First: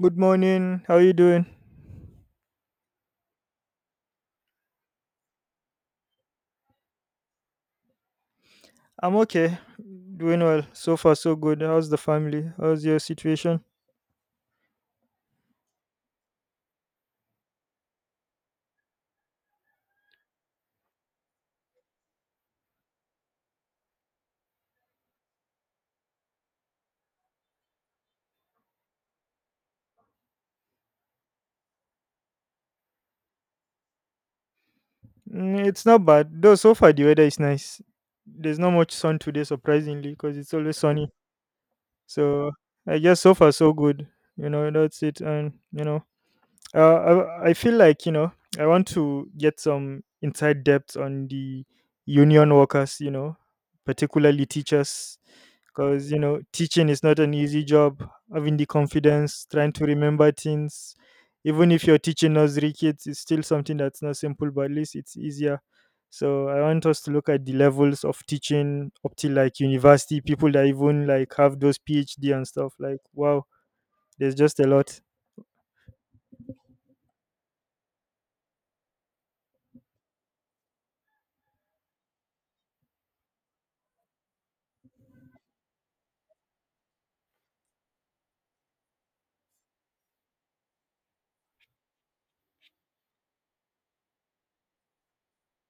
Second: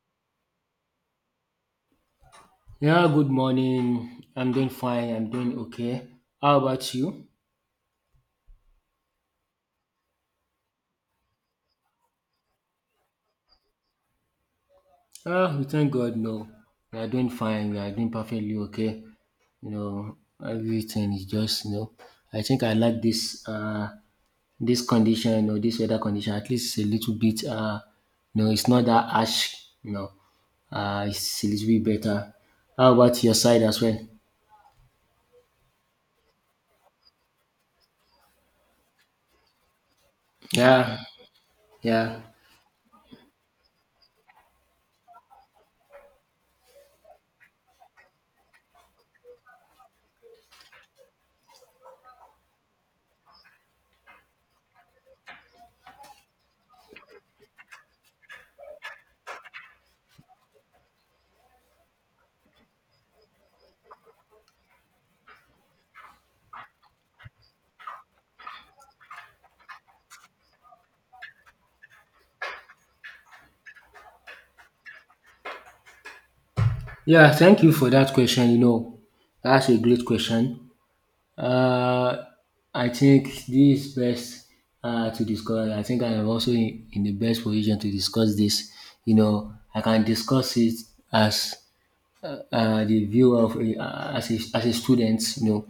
Good morning. How are you doing? Yeah, good morning. I'm doing fine. I'm doing okay. How about you? I'm okay. Doing well. So far, so good. How's the family? How's your situation? Ah, we thank God. No, we are doing fine. We are doing perfectly okay. You know, Everything is just. I think I like this condition, or this weather condition. At least it's a little bit no, it's not that harsh. You know, it's a little bit better. How about your side as well? It's not bad. Though so far the weather is nice. There's not much sun today, surprisingly, because it's always Yeah, sunny. yeah, So I guess so far so good. You know, that's it. And you know, Uh, I feel like I want to get some inside depth on the union workers, you know, particularly teachers, because you know teaching is not an easy job. Having the confidence, trying to remember things, even if you're teaching nursery kids, it's still something that's not simple, but at least it's easier. So I want us to look at the levels of teaching up till like university, people that even like have those PhD and stuff. Like wow, there's just a lot. yeah. Thank you for that question. That's a great question. Uh, I think this is best to discuss. I think I am also in the best position to discuss this. I can discuss it as the view of a student. You know,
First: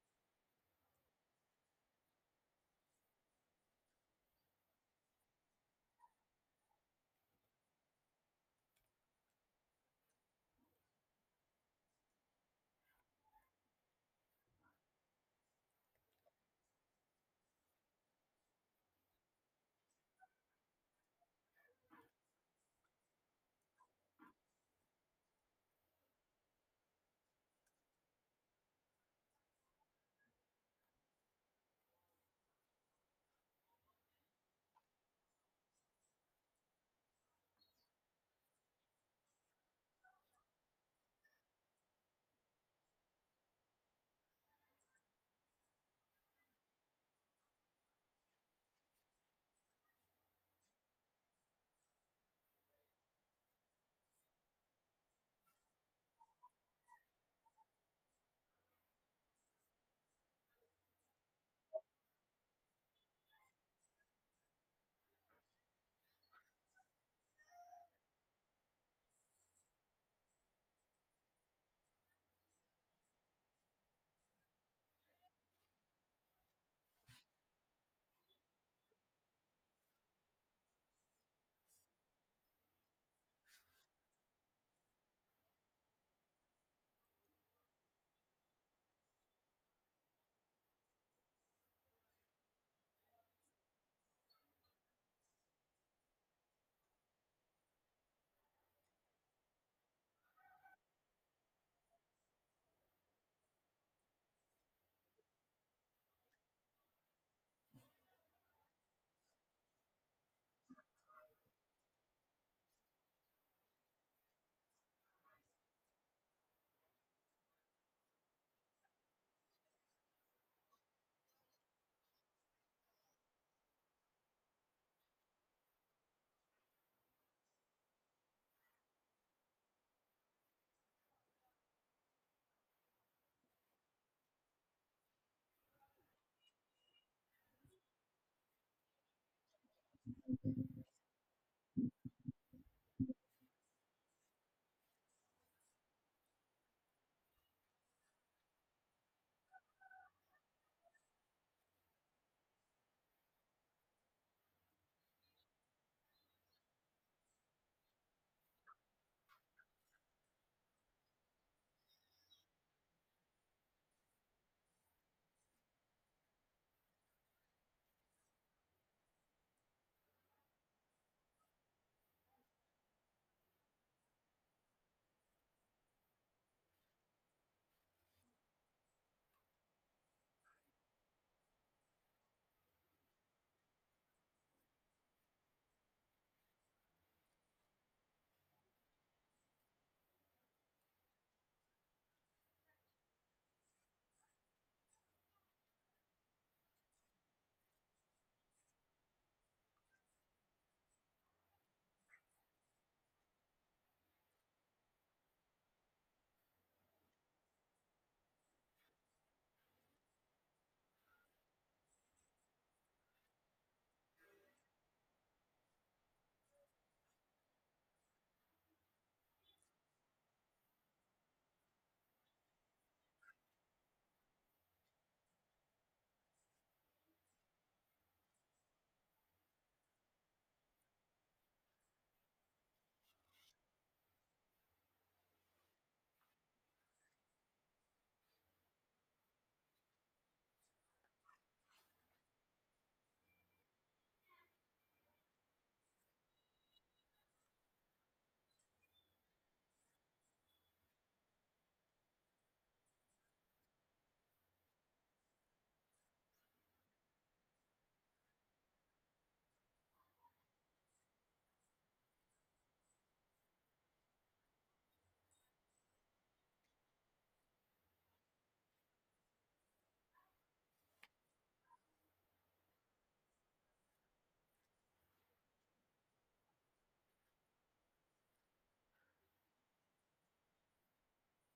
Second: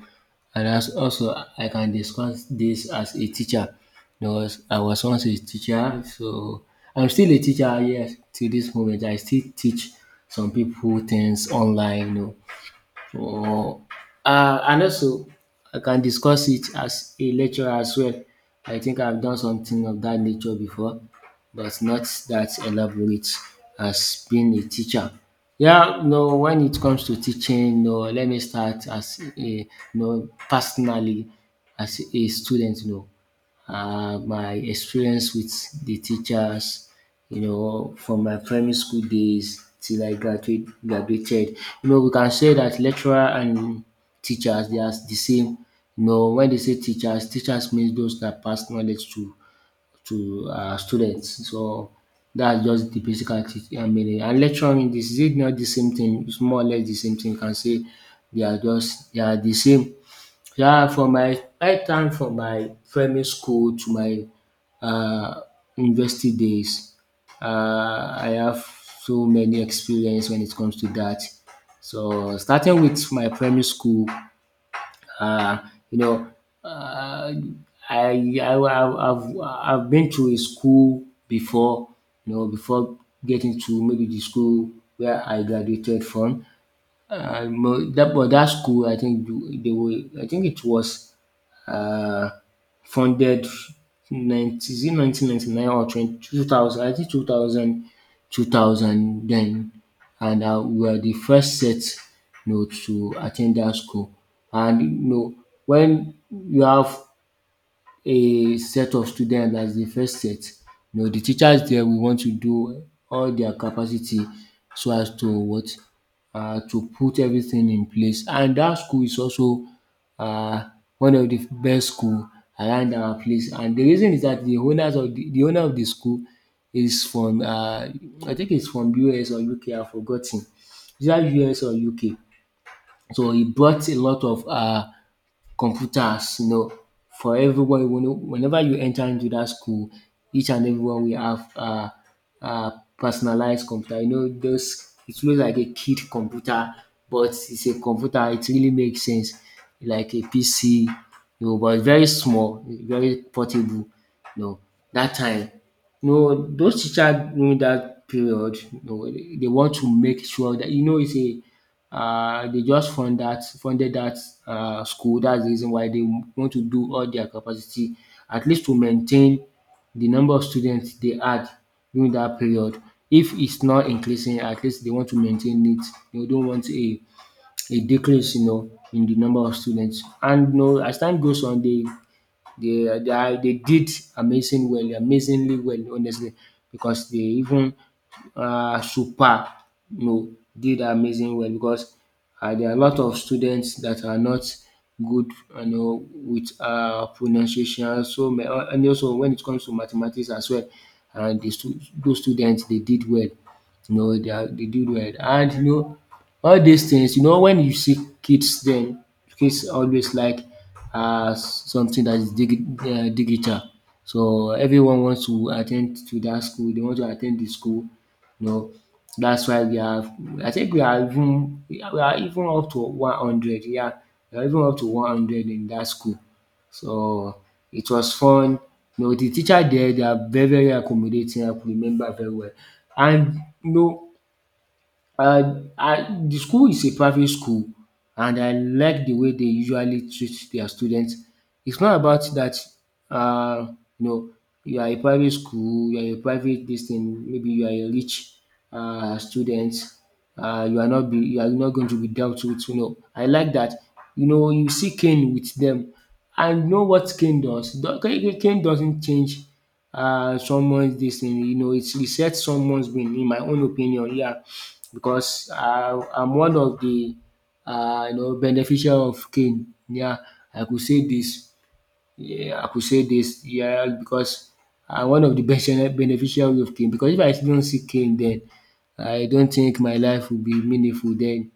and as also I can discuss this as a teacher. Because I was once a teacher, so I'm still a teacher. Yes, to this moment, I still teach some people things online. Oh, and also I can discuss it as a lecturer as well. I think I've done something of that nature before, but not that elaborate as being a teacher. Yeah, no, when it comes to teaching, no, let me start as a, no, personally as a student, no, my experience with the teachers, from my primary school days till I graduated. We can say that lecturer and teachers, they are the same. When they say teachers, means those that pass knowledge to students. So that's just the basic meaning. And lecturing, this is it not the same thing? It's more or less the same thing. You can say they are the same, yeah, from my primary school to my uh, university days. I have so many experience when it comes to that. So starting with my primary school, uh, you know, uh, I've been to a school before, before getting to maybe the school where I graduated from. Mo- that but that school, I think it was uh, funded 90, is it 1999, or 22,000? I think two thousand, two thousand then. And we were the first set to attend that school. And when you have a set of students, as the first set, You know the teachers there will want to do all their capacity, so as to put everything in place. And that school is also uh one of the best school around our place. And the reason is that the owner of the school is from, I think, it's from US or UK, I forgot 10. Is that US or UK? So he brought a lot of computers, for everyone. Whenever you enter into that school, each and everyone will have uh, personalized computer. You know, those it looks like a kid computer, but it's a computer. It really makes sense, like a PC, but very small, very portable. You know, that time, no, those teachers during that period, no, they want to make sure that, it's a they just funded that school. That's the reason why they want to do all their capacity, at least to maintain the number of students they had during that period. If it's not increasing, at least they want to maintain it. They don't want a decrease, in the number of students. And as time goes on, they did amazingly well honestly, because they even, super no, did amazing well, because there are a lot of students that are not good, with pronunciation. So and also when it comes to mathematics as well, and those students, they did well. They do well. And all these things, when you see kids, then kids always like something that is digital. So everyone wants to attend to that school, they want to attend the school, you know. That's why we have I think we are even up to 100, yeah. We are even up to 100 in that school. So it was fun. The teacher there, they are very, very accommodating. I could remember very well. And you know, the school is a private school, and I like the way they usually treat their students. It's not about that, uh, you know, you are a private school, you are a private this thing. Maybe you are a rich student, you are not going to be dealt with. You know, I like that. You see Cain with them, and you know what Cain does. Cain doesn't change someone's this thing. It's reset someone's brain. In my own opinion, yeah, because I'm one of the, beneficial of cane. Yeah, I could say this yeah, I could say this, yeah, because I'm one of the best beneficiary of cane. Because if I don't see cane, then I don't think my life will be meaningful then.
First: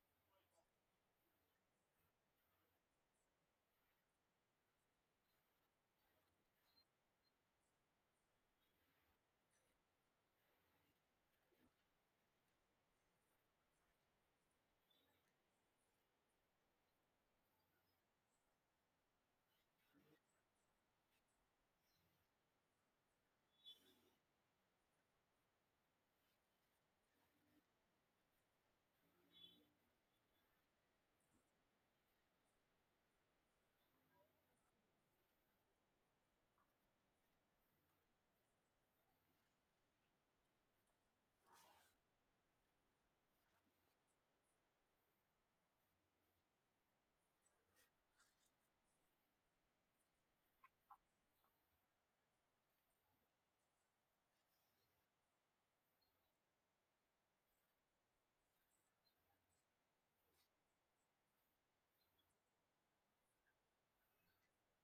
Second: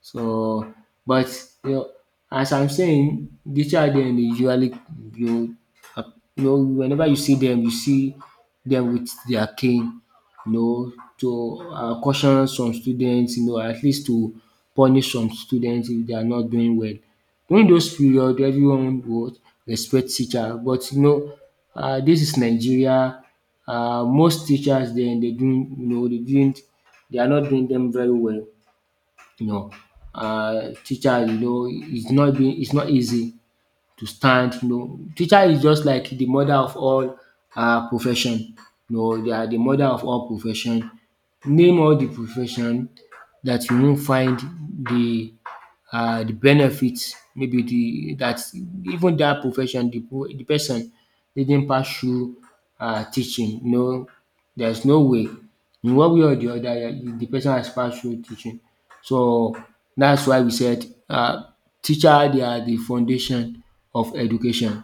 So, but you know, as I'm saying, the child then, they usually, you know, uh, whenever you see them with their cane, to caution some students, at least to punish some students if they are not doing well. During those period, everyone would respect teacher. But this is Nigeria. Most teachers then, they doing, dey doing, they are not doing them very well, you know. Teacher, it's not easy to stand you know. Teacher is just like the mother of all our profession. They are the mother of all profession. Name all the profession that you won't find the the benefits. Maybe the that even that profession, the person reading pass through teaching, no, there's no way. In one way or the other, yeah, the person has passed through teaching. So that's why we said, teacher, they are the foundation of education.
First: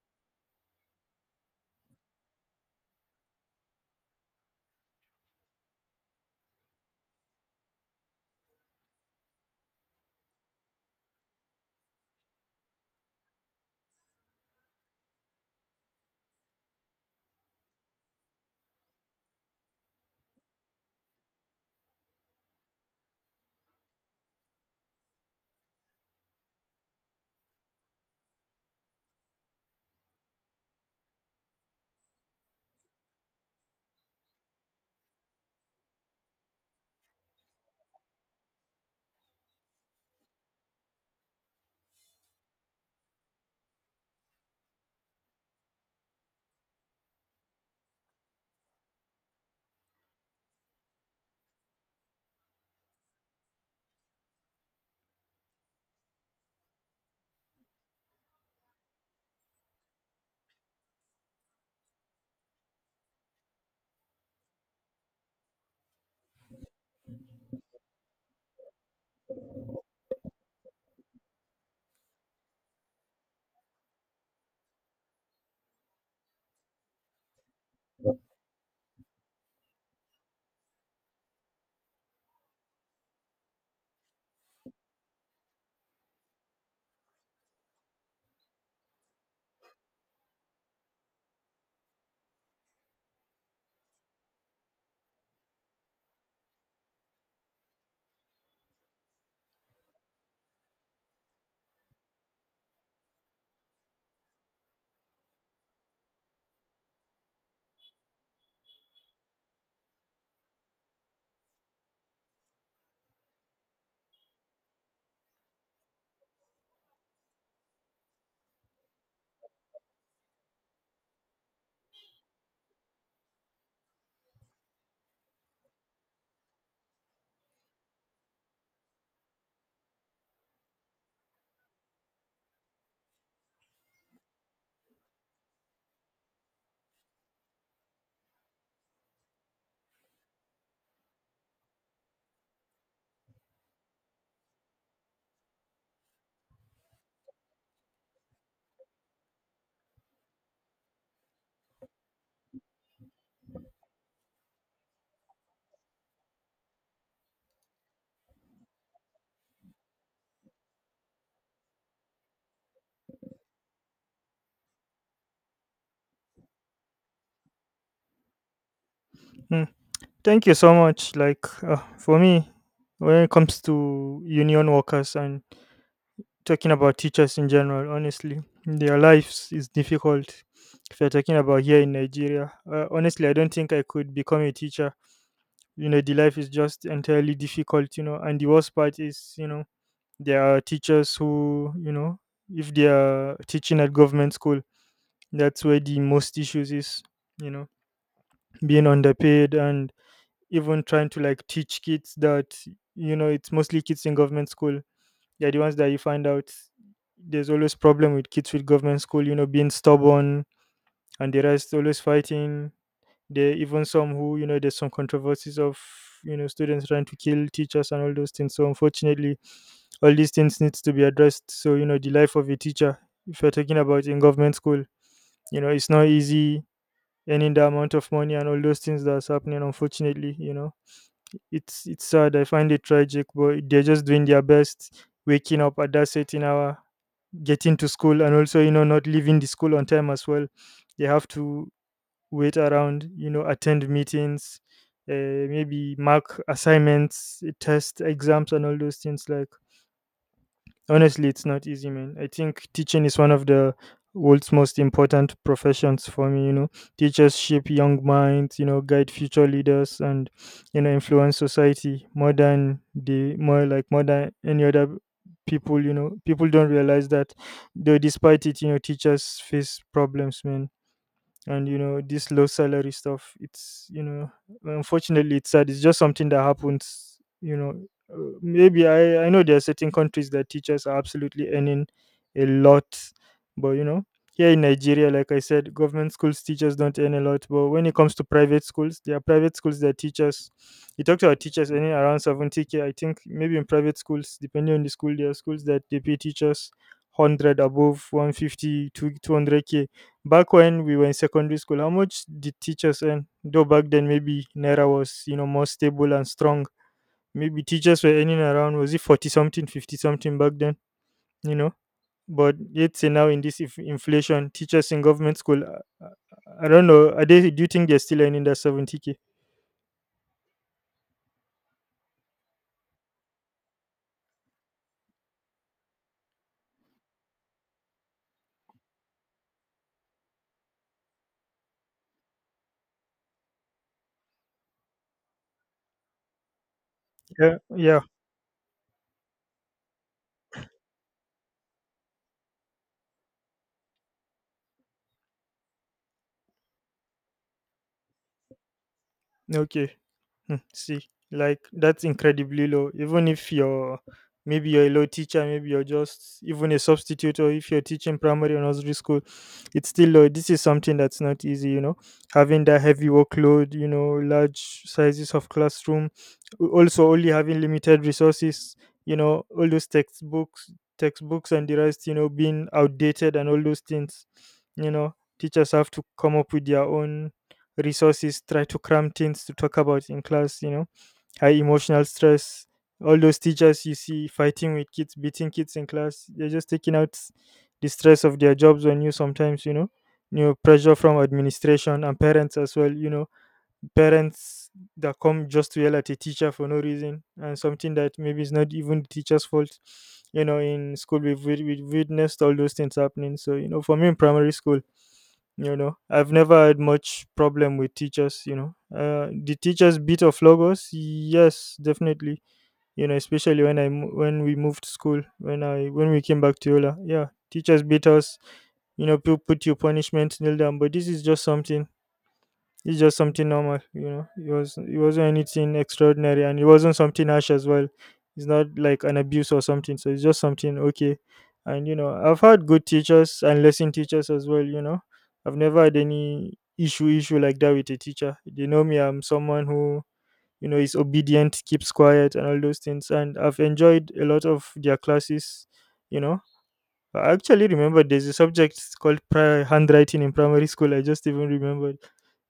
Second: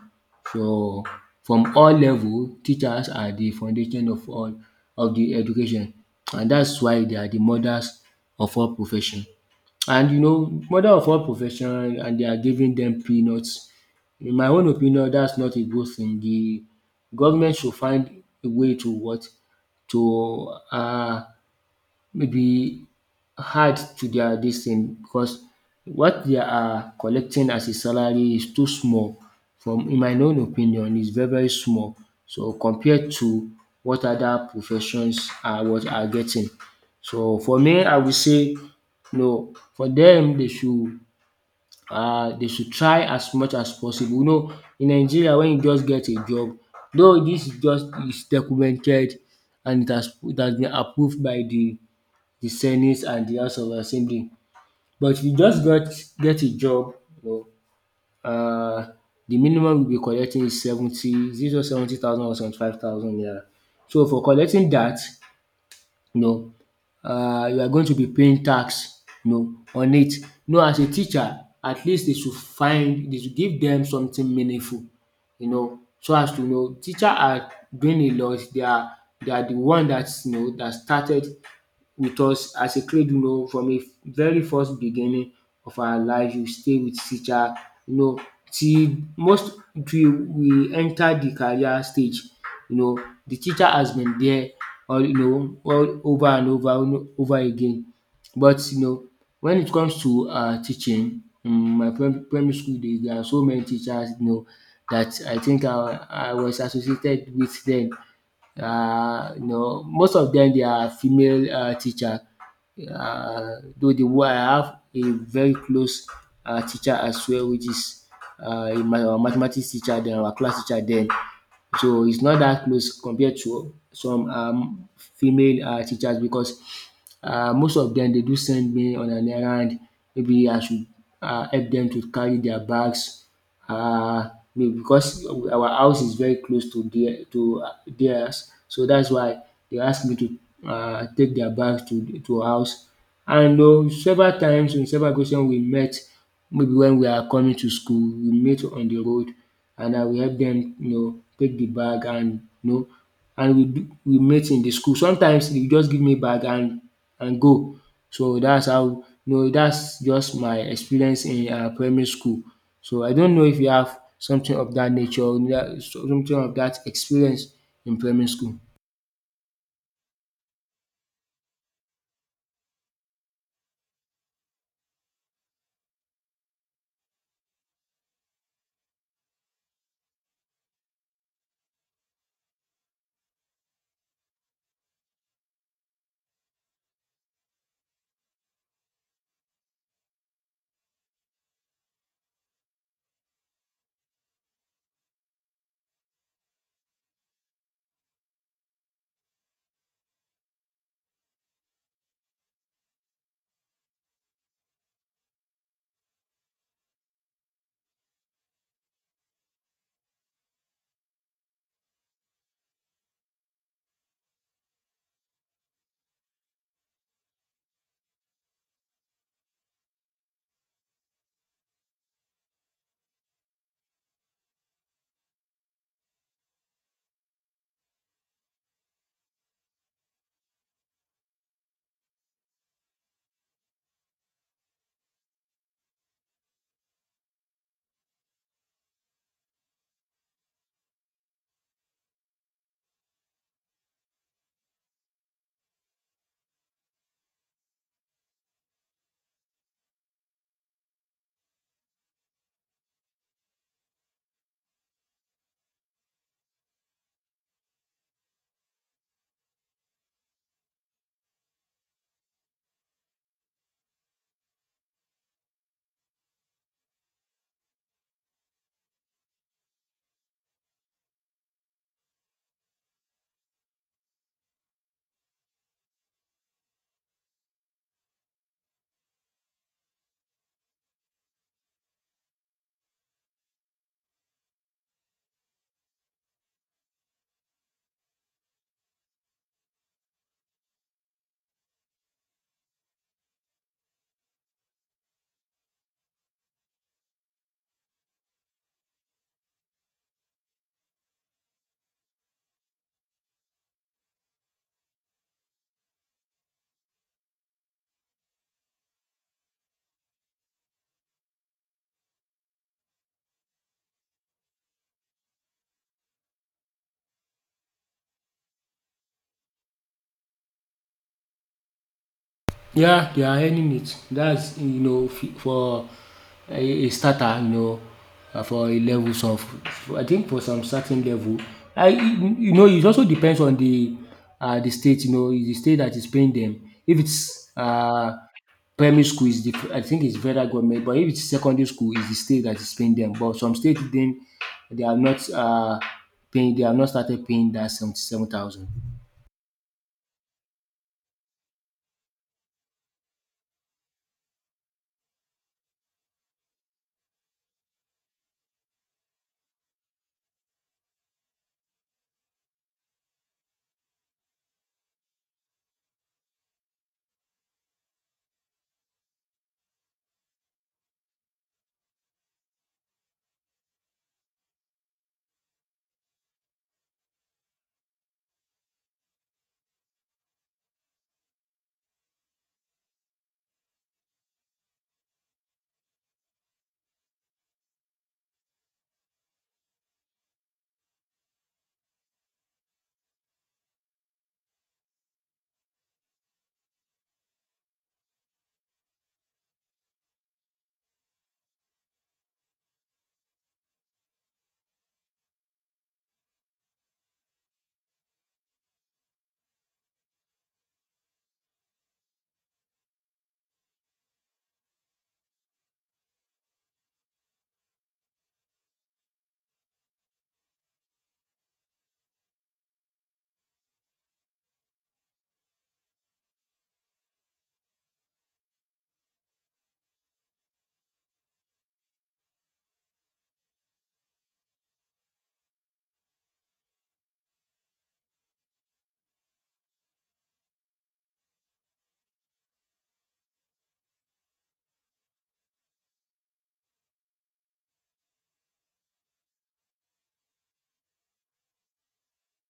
So from all level, teachers are the foundation of all of the education, and that's why they are the mothers of all profession. And mother of all profession, and they are giving them peanuts. In my own opinion, that's not a good thing. The government should find a way, to what, to maybe hard to their dis thing, because what they are collecting as a salary is too small, from in my own opinion, is very very small, so compared to what other professions are, what are getting. So for me, I will say no, for dem dey should try as much as possible. In Nigeria, when you just get a job, though dis is documented, and it has been approved by de the senate and the house of assembly, but if you just got get a job, you know, the minimum you will be collecting is 70, is it 70,000 or 75,000 naira? So for collecting that, you know you are going to be paying tax, on it. As a teacher, at least they should give them something meaningful, so as to, teacher are doing a lot. They are the one that's, that started with us as a cradle, from a very first beginning of our life. You stay with teacher, you know till most, till we enter the career stage, you know. The teacher has been there, all you know all over and over and over again. But when it comes to teaching, my primary school days, there are so many teachers, that I think I was associated with them. Most of them, they are female, teacher. Though the one I have a very close, teacher as well, which is, my mathematics teacher den, our class teacher then. So it's not that close compared to some female teachers because most of them they do send me on an errand, maybe I should help them to carry their bags um because our house is very close to theirs. So that's why they ask me to take their bags to house, and several times in several occasions we met. Maybe when we are coming to school we meet on the road and I will help them, take the bag, and you know and we meet in the school. Sometimes they just give me bag and go. So that's how, that's just my experience in primary school. So I don't know if you have something of that nature, or something of that experience in primary school. Mm. Thank you so much. Like for me, when it comes to union workers and talking about teachers in general, honestly, their lives is difficult. If you're talking about here in Nigeria, honestly, I don't think I could become a teacher. You know, the life is just entirely difficult. You know, and the worst part is, you know, there are teachers who, you know, if they are teaching at government school, that's where the most issues is, you know, being underpaid and even trying to like teach kids that, you know, it's mostly kids in government school. They're the ones that you find out there's always problem with kids with government school, you know, being stubborn and the rest always fighting. There are even some who, you know, there's some controversies of, you know, students trying to kill teachers and all those things. So unfortunately, all these things needs to be addressed. So, you know, the life of a teacher, if you're talking about in government school, you know, it's not easy earning the amount of money and all those things that's happening, unfortunately, you know. It's sad. I find it tragic, but they're just doing their best, waking up at that certain hour, getting to school and also you know not leaving the school on time as well. They have to wait around, you know, attend meetings, maybe mark assignments, test exams, and all those things. Like, honestly, it's not easy, man. I think teaching is one of the world's most important professions for me. You know, teachers shape young minds, you know, guide future leaders, and you know, influence society more than the more like more than any other people. You know, people don't realize that, though. Despite it, you know, teachers face problems, man, and you know this low salary stuff, it's, you know, unfortunately it's sad, it's just something that happens, you know. Maybe I know there are certain countries that teachers are absolutely earning a lot, but you know, here in Nigeria, like I said, government schools teachers don't earn a lot, but when it comes to private schools, there are private schools that teachers, you talk to our teachers earning around 70k, I think maybe in private schools, depending on the school, there are schools that they pay teachers 100 above, 150 to 200k. Back when we were in secondary school, how much did teachers earn? Though back then maybe Naira was, you know, more stable and strong. Maybe teachers were earning around, was it 40 something, 50 something back then, you know? But let's say now in this inflation, teachers in government school, uh, I don't know. Are they? Do you think they're still earning that 70 k? Yeah, they are earning it. That's, you know, for a, a starter, you know, for a level some. For, I think for some certain level, I, you know, it also depends on the state. You know, is the state that is paying them. If it's Yeah, yeah. Primary school, is the, I think it's federal government, but if it's secondary school, is the state that is paying them. But some states, then they are not, paying. They have not started paying that 77,000. Okay. Hmm, see, like that's incredibly low. Even if you're, maybe you're a low teacher, maybe you're just even a substitute, or if you're teaching primary or nursery school, it's still low. This is something that's not easy, you know. Having that heavy workload, you know, large sizes of classroom, also only having limited resources, you know, all those textbooks, textbooks and the rest, you know, being outdated and all those things, you know, teachers have to come up with their own resources, try to cram things to talk about in class, you know, high emotional stress, all those teachers you see fighting with kids, beating kids in class, they're just taking out the stress of their jobs on you sometimes, you know, new pressure from administration and parents as well, you know, parents that come just to yell at a teacher for no reason and something that maybe is not even the teacher's fault. You know, in school we've witnessed all those things happening. So you know, for me in primary school, you know, I've never had much problem with teachers, you know. The teachers bit of Logos, yes, definitely, you know, especially when when we moved school, when I when we came back to Yola, yeah, teachers beat us, you know, put you punishment, kneel down, but this is just something, it's just something normal, you know. It wasn't anything extraordinary, and it wasn't something harsh as well. It's not like an abuse or something. So it's just something okay. And you know, I've had good teachers and lesson teachers as well. You know, I've never had any issue like that with a teacher. They know me. I'm someone who, you know, is obedient, keeps quiet, and all those things. And I've enjoyed a lot of their classes. You know, I actually remember there's a subject called handwriting in primary school. I just even remembered,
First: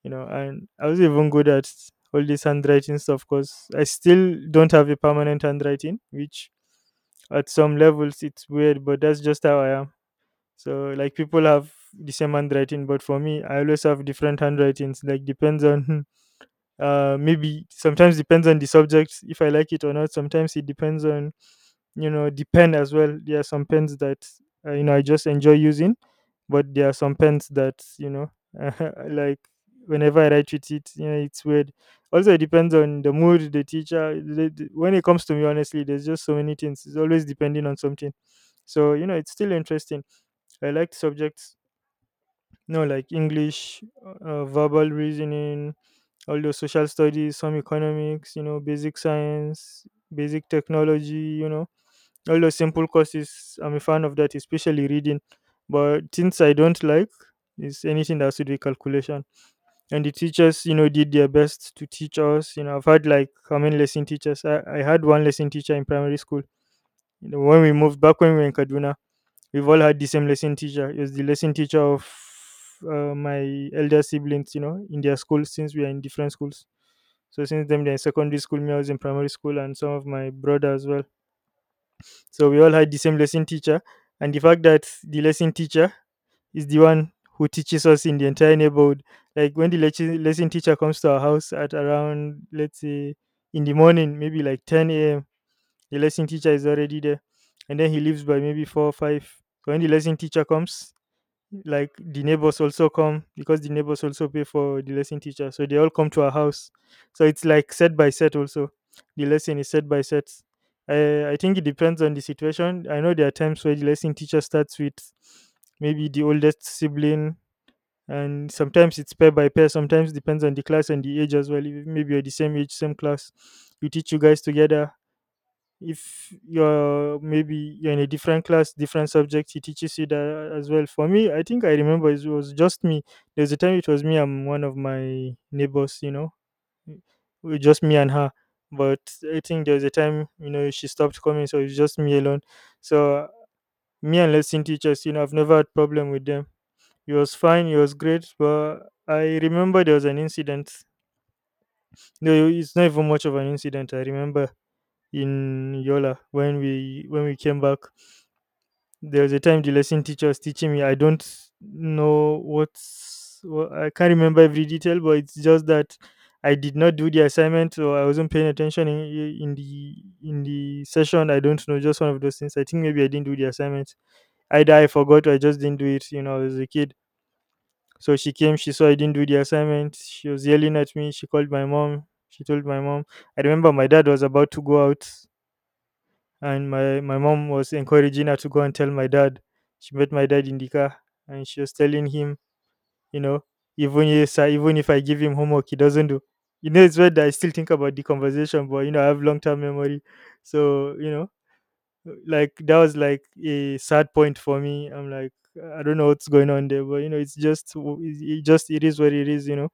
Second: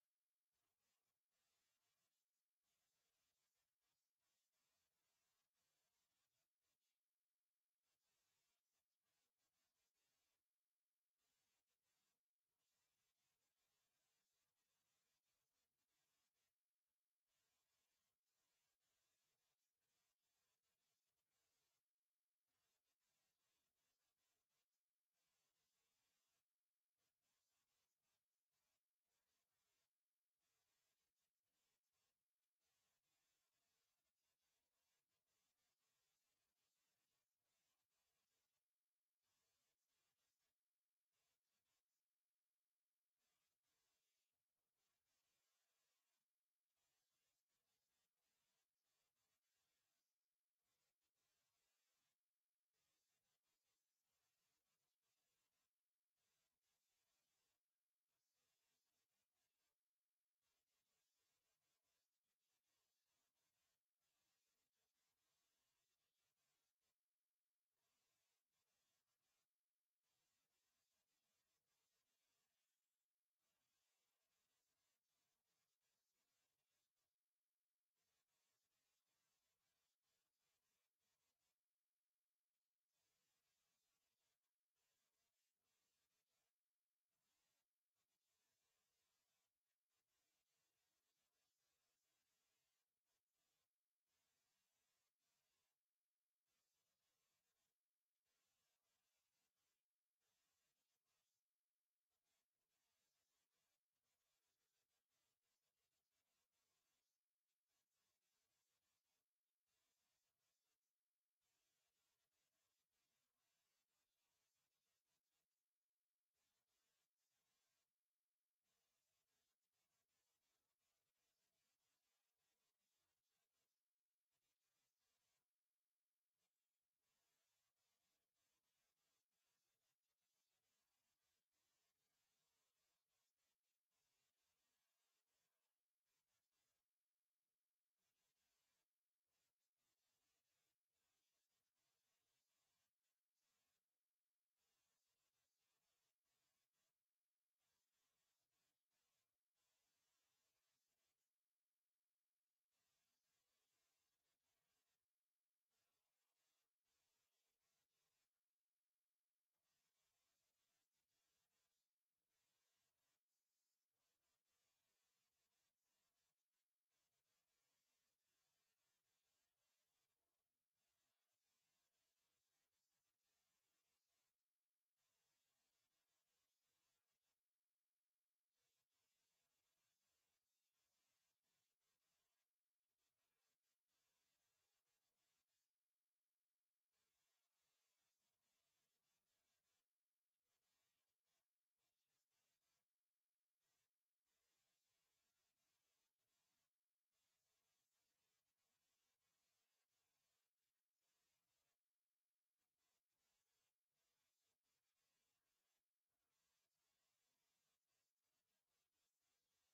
you know, and I was even good at all this handwriting stuff because I still don't have a permanent handwriting, which at some levels it's weird, but that's just how I am. So like people have the same handwriting, but for me, I always have different handwritings. Like depends on maybe sometimes depends on the subject if I like it or not, sometimes it depends on, you know, the pen as well. There are some pens that you know, I just enjoy using, but there are some pens that you know like whenever I write with it, you know, it's weird. Also it depends on the mood, the teacher, when it comes to me, honestly, there's just so many things, it's always depending on something. So you know, it's still interesting. I like subjects, no, like English, verbal reasoning, all those social studies, some economics, you know, basic science, basic technology, you know, all those simple courses. I'm a fan of that, especially reading. But things I don't like is anything that has to do with calculation. And the teachers, you know, did their best to teach us. You know, I've had like how many lesson teachers? I had one lesson teacher in primary school. You know, when we moved back when we were in Kaduna, we've all had the same lesson teacher. He was the lesson teacher of my elder siblings, you know, in their school, since we are in different schools. So since them, they're in secondary school, me I was in primary school, and some of my brother as well. So we all had the same lesson teacher, and the fact that the lesson teacher is the one who teaches us in the entire neighborhood. Like when the lesson teacher comes to our house at around, let's say, in the morning, maybe like 10 a.m, the lesson teacher is already there, and then he leaves by maybe 4 or 5. So when the lesson teacher comes, like the neighbors also come because the neighbors also pay for the lesson teacher, so they all come to our house. So it's like set by set also. The lesson is set by set. I think it depends on the situation. I know there are times where the lesson teacher starts with maybe the oldest sibling, and sometimes it's pair by pair, sometimes depends on the class and the age as well. If maybe you're the same age, same class, you teach, you guys together. If you're maybe you're in a different class, different subject, he teaches you that as well. For me, I think I remember it was just me. There's a time it was me and one of my neighbors, you know, it just me and her, but I think there was a time, you know, she stopped coming, so it's just me alone. So me and lesson teachers, you know, I've never had problem with them. It was fine, it was great, but I remember there was an incident, no, it's not even much of an incident. I remember in Yola when we came back, there was a time the lesson teacher was teaching me. I don't know what, I can't remember every detail, but it's just that I did not do the assignment, or I wasn't paying attention in the in the session. I don't know, just one of those things. I think maybe I didn't do the assignment. Either I forgot or I just didn't do it. You know, I was a kid. So she came, she saw I didn't do the assignment. She was yelling at me. She called my mom. She told my mom. I remember my dad was about to go out and my mom was encouraging her to go and tell my dad. She met my dad in the car, and she was telling him, you know, even if sir, even if I give him homework, he doesn't do. You know, it's weird that I still think about the conversation, but you know, I have long term memory, so you know, like that was like a sad point for me. I'm like, I don't know what's going on there, but you know, it's just w- it just it is what it is, you know.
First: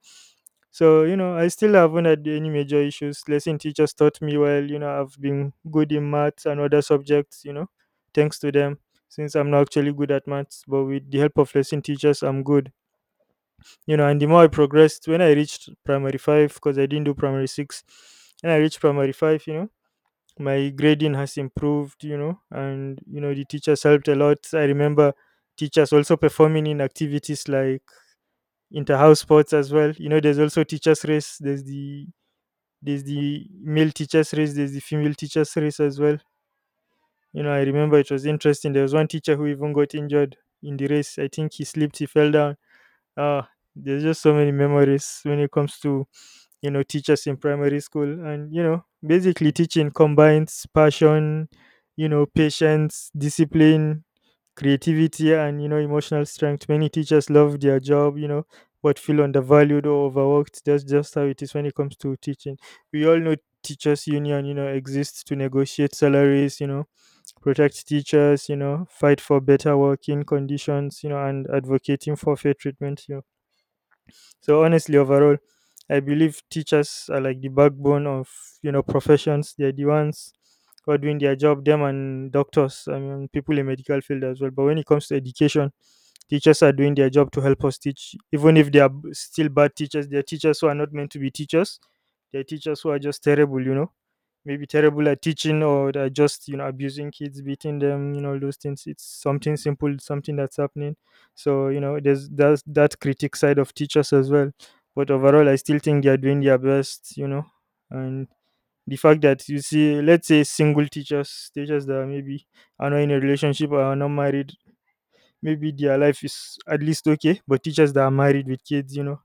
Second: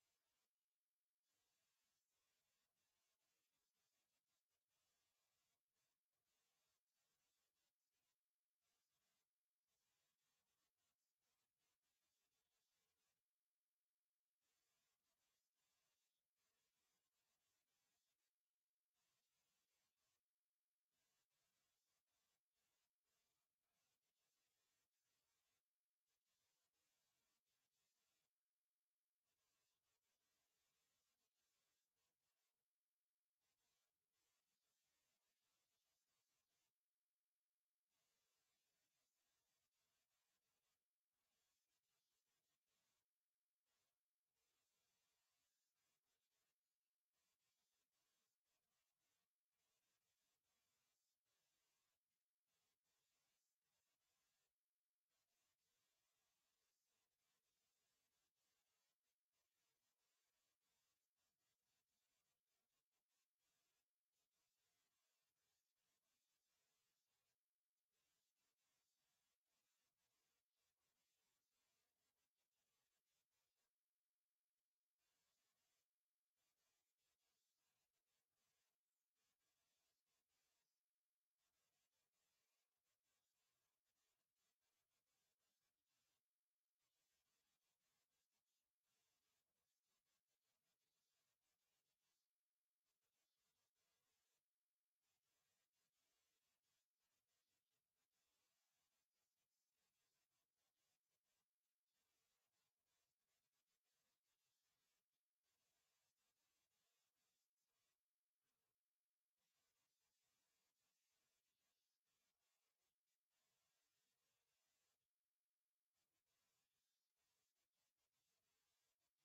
So you know, I still haven't had any major issues. Lesson teachers taught me well. You know, I've been good in maths and other subjects, you know, thanks to them, since I'm not actually good at maths, but with the help of lesson teachers I'm good, you know. And the more I progressed, when I reached primary five, because I didn't do primary six, and I reached primary five, you know, my grading has improved, you know. And you know, the teachers helped a lot. I remember teachers also performing in activities like inter-house sports as well. You know, there's also teachers race. There's the male teachers race, there's the female teachers race as well. You know, I remember it was interesting. There was one teacher who even got injured in the race. I think he slipped, he fell down. Ah, there's just so many memories when it comes to, you know, teachers in primary school. And you know, basically teaching combines passion, you know, patience, discipline, creativity, and you know, emotional strength. Many teachers love their job, you know, but feel undervalued or overworked. That's just how it is when it comes to teaching. We all know teachers union, you know, exists to negotiate salaries, you know, protect teachers, you know, fight for better working conditions, you know, and advocating for fair treatment, you know. So honestly, overall, I believe teachers are like the backbone of, you know, professions. They're the ones who are doing their job. Them and doctors, I mean, people in medical field as well. But when it comes to education, teachers are doing their job to help us teach. Even if they are still bad teachers, they are teachers who are not meant to be teachers. They are teachers who are just terrible, you know, maybe terrible at teaching, or they're just, you know, abusing kids, beating them, you know, all those things. It's something simple, something that's happening. So you know, there's that's that critic side of teachers as well. But overall, I still think they're doing their best, you know. And the fact that you see, let's say, single teachers, teachers that are maybe are not in a relationship or are not married, maybe their life is at least okay. But teachers that are married with kids, you know,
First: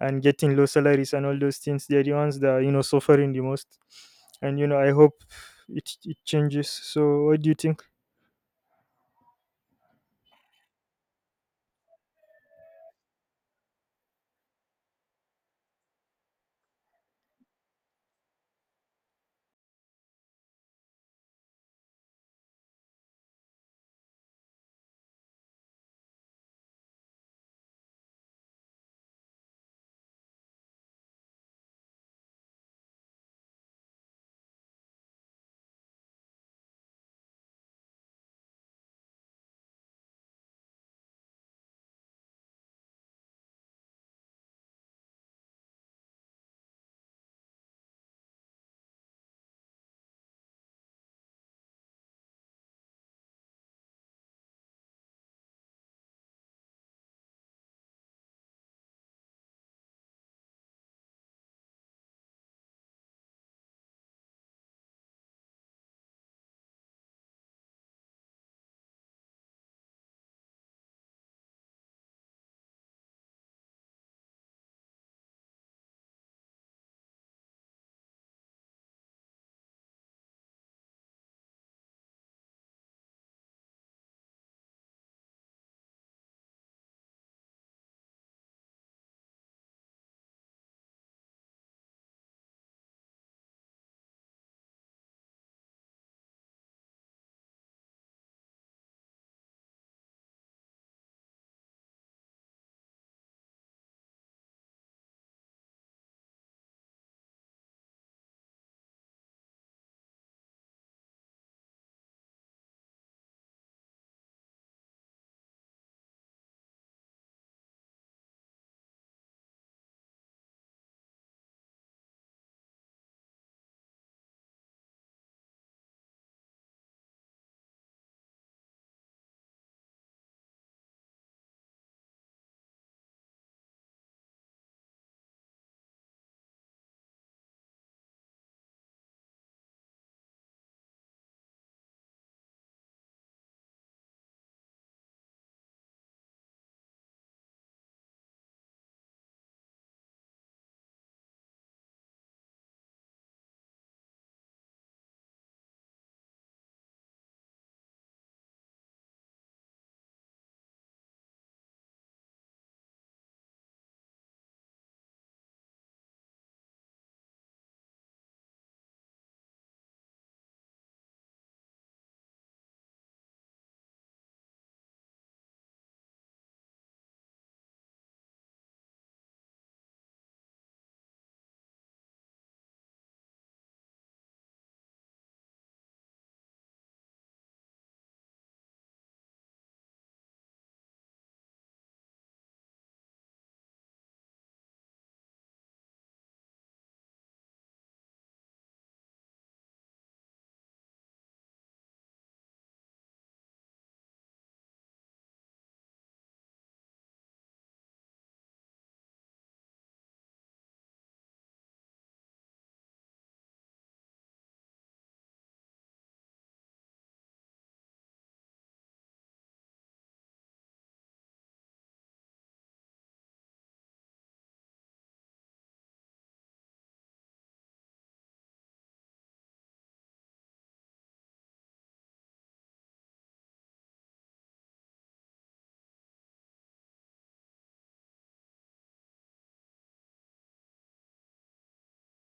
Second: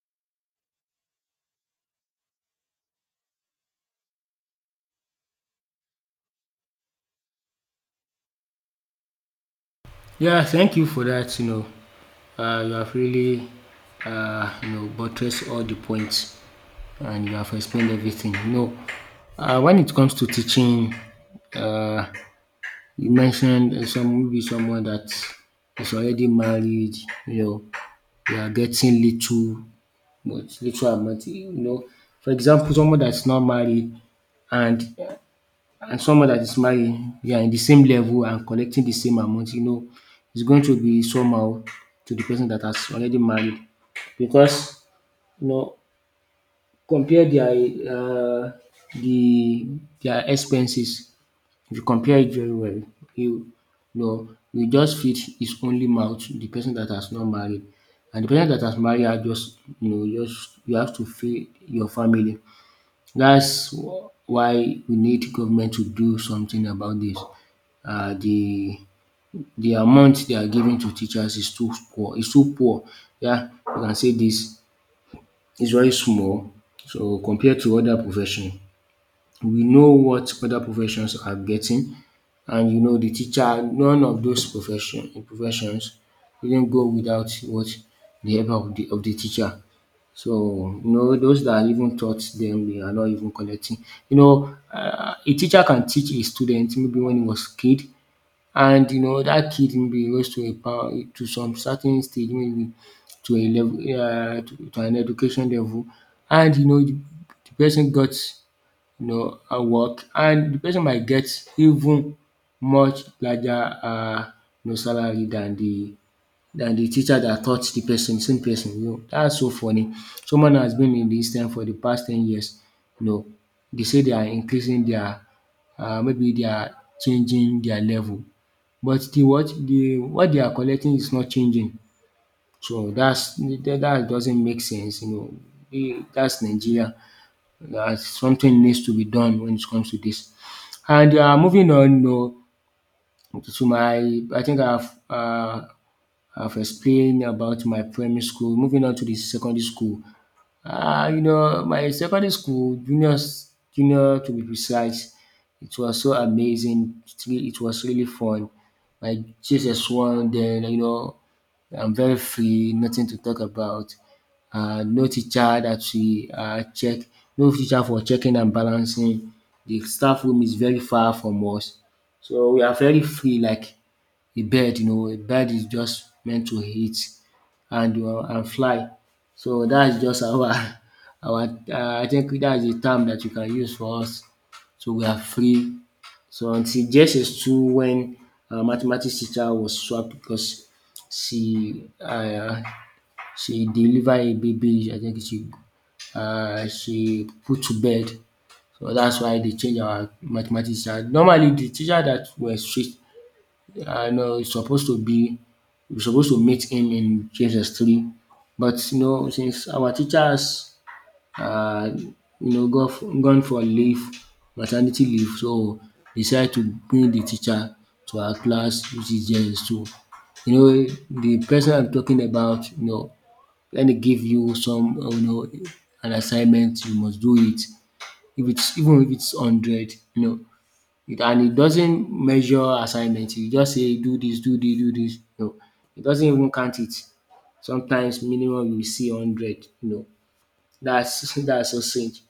and getting low salaries and all those things, they're the ones that are, you know, suffering the most. And you know, I hope it changes. So what do you think? Yeah, thank you for that. You know, you have really, you know, buttressed all the points, and you have explained everything. You know, when it comes to teaching, uh, you mentioned some, maybe someone that is already married. You know, they are getting little, but little amount. You know, for example, someone that's not married and someone that is married, you are in the same level and collecting the same amount, you know, it's going to be somehow to the person that has already married, because, you know, compare their the their expenses. If you compare it very well, you know, you just feed his only mouth, the person that has not married, and the person that has married are just, you know, just you have to feed your family. That's why we need government to do something about this, uh, the the amount they are giving to teachers is too poor, is too poor. Yeah, you can say this is very small. So compared to other profession, we know what other professions are getting, and you know the teacher. None of those professions didn't go without what the help of the teacher. So you know those that even taught them, they are not even collecting. You know, a teacher can teach a student maybe when he was kid, and you know that kid maybe e rose to a power to some certain stage, maybe to a level, to an education level. And you know the person got, you know, a work, and the person might get even much larger, uh, you know, salary than the teacher that taught the person, same person, you know. That's so funny. Someone has been in this thing for the past 10 years, you know. They say they are increasing their, maybe they are changing their level, but the what they are collecting is not changing. So that's that doesn't make sense, you know. E, that's Nigeria. That something needs to be done when it comes to this. And moving on, you know, to my, I think I've explained about my primary school. Moving on to the secondary school. Ah, you know, my secondary school, juniors, junior to be precise, it was so amazing. It really, it was really fun. My Jesus one, then, you know, I'm very free, nothing to talk about. No teacher that we, check, no teacher for checking and balancing. The staff room is very far from us, so we are very free. Like a bird, you know, a bird is just meant to eat and, and fly. So that's just our our, I think that is a term that you can use for us. So we are free. So until JSS two, when our mathematics teacher was swapped because she, she delivered a baby, I think she, she put to bed. So that's why they change our mathematics teacher. Normally the teacher that were strict, I know it's supposed to be, we're supposed to meet him in Genesis three, but you know since our teachers, you know, gone for leave, maternity leave, so decide to bring the teacher to our class, which is Genesis two. You know the person I'm talking about. You know, let me give you some, you know, an assignment, you must do it. If it's even if it's hundred, you know, it and it doesn't measure assignment. You just say do this, do this, do this. No, it doesn't even count it. Sometimes minimum you will see hundred. You know, that's that's so strange.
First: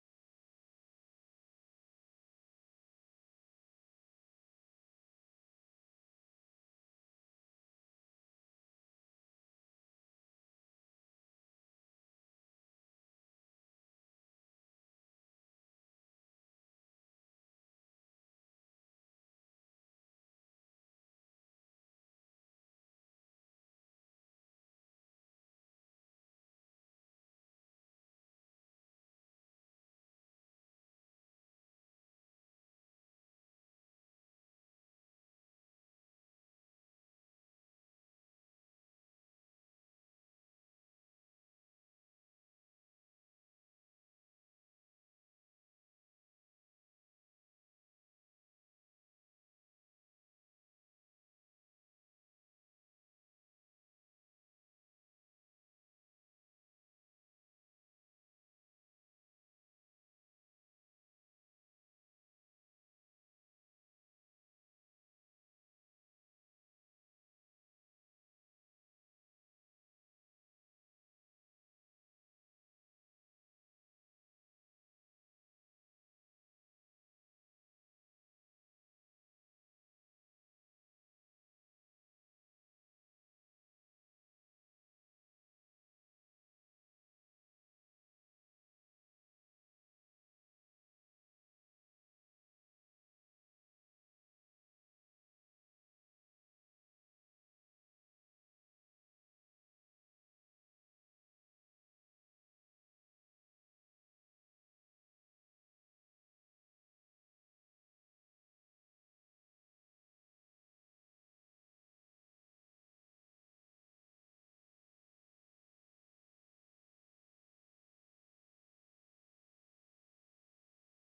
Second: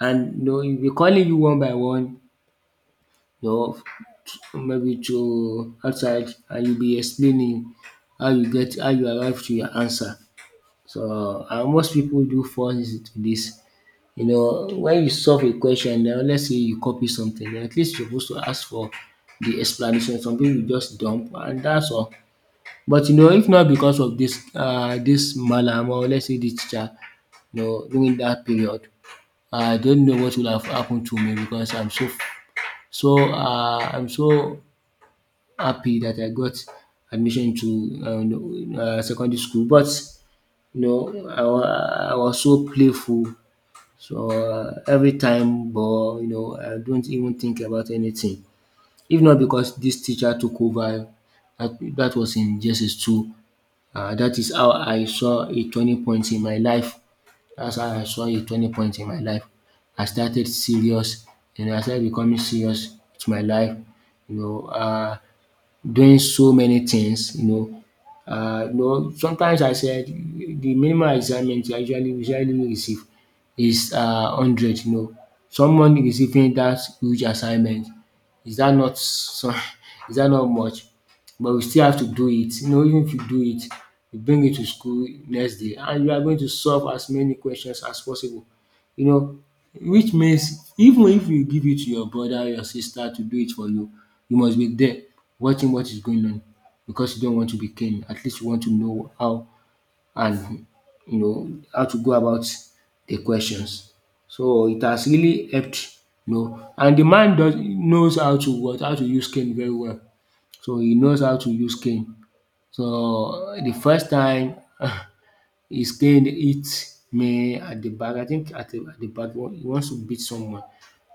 And you know, e be calling you one by one, you know, maybe to outside, and you will be explaining how you arrive to your answer. So and most people do fall into dis. You know, when you solve a question and let's say you copy something, then at least you're supposed to ask for the explanation. Some people just dump and that's all. But you know, if not because of this, this mallam, or let's say the teacher, you know, during that period, I don't know what would have happened to me because I'm so, I'm so happy that I got admission to secondary school. But you know, I was so playful, so, every time, but, you know, I don't even think about anything. If not because this teacher took over, that was in JSS 2, that is how I saw a turning point in my life. That's how I saw a turning point in my life. I started serious, and I started becoming serious to my life. You know, doing so many things, you know. You know, sometimes I said the minimum assignment I usually receive is, hundred. You know, someone receiving that huge assignment, is that not so? Is that not much? But we still have to do it. You know, even if you do it, you bring it to school next day, and you are going to solve as many questions as possible. You know, which means even if you give it to your brother or your sister to do it for you, you must be there watching what is going on, because you don't want to be king. At least you want to know how and you know how to go about the questions. So it has really helped, you know. And the man does knows how to use cane very well. So he knows how to use cane. So the first time he stayed hit me at the back. I think at the back he wants to beat someone,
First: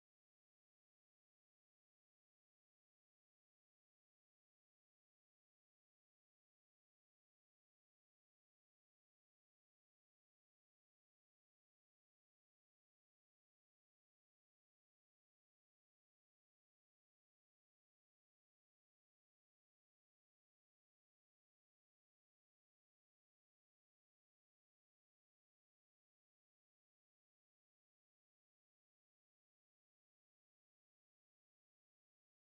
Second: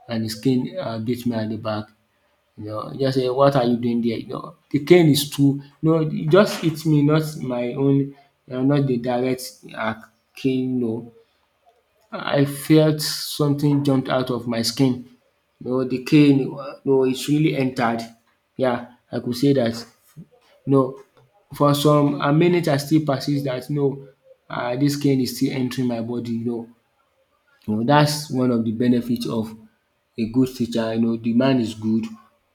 and his cane, beat me at the back. You know, he just say, "What are you doing there?" You know, the cane is too, no, it just hit me, not my own, not the direct, cane. No, I felt something jumped out of my skin. No, the cane, no, it's really entered. Yeah, I could say that. No, for some amenities I still persist that no, dis cane is still entering my body. You, you know that's one of the benefit of a good teacher. You know, the man is good,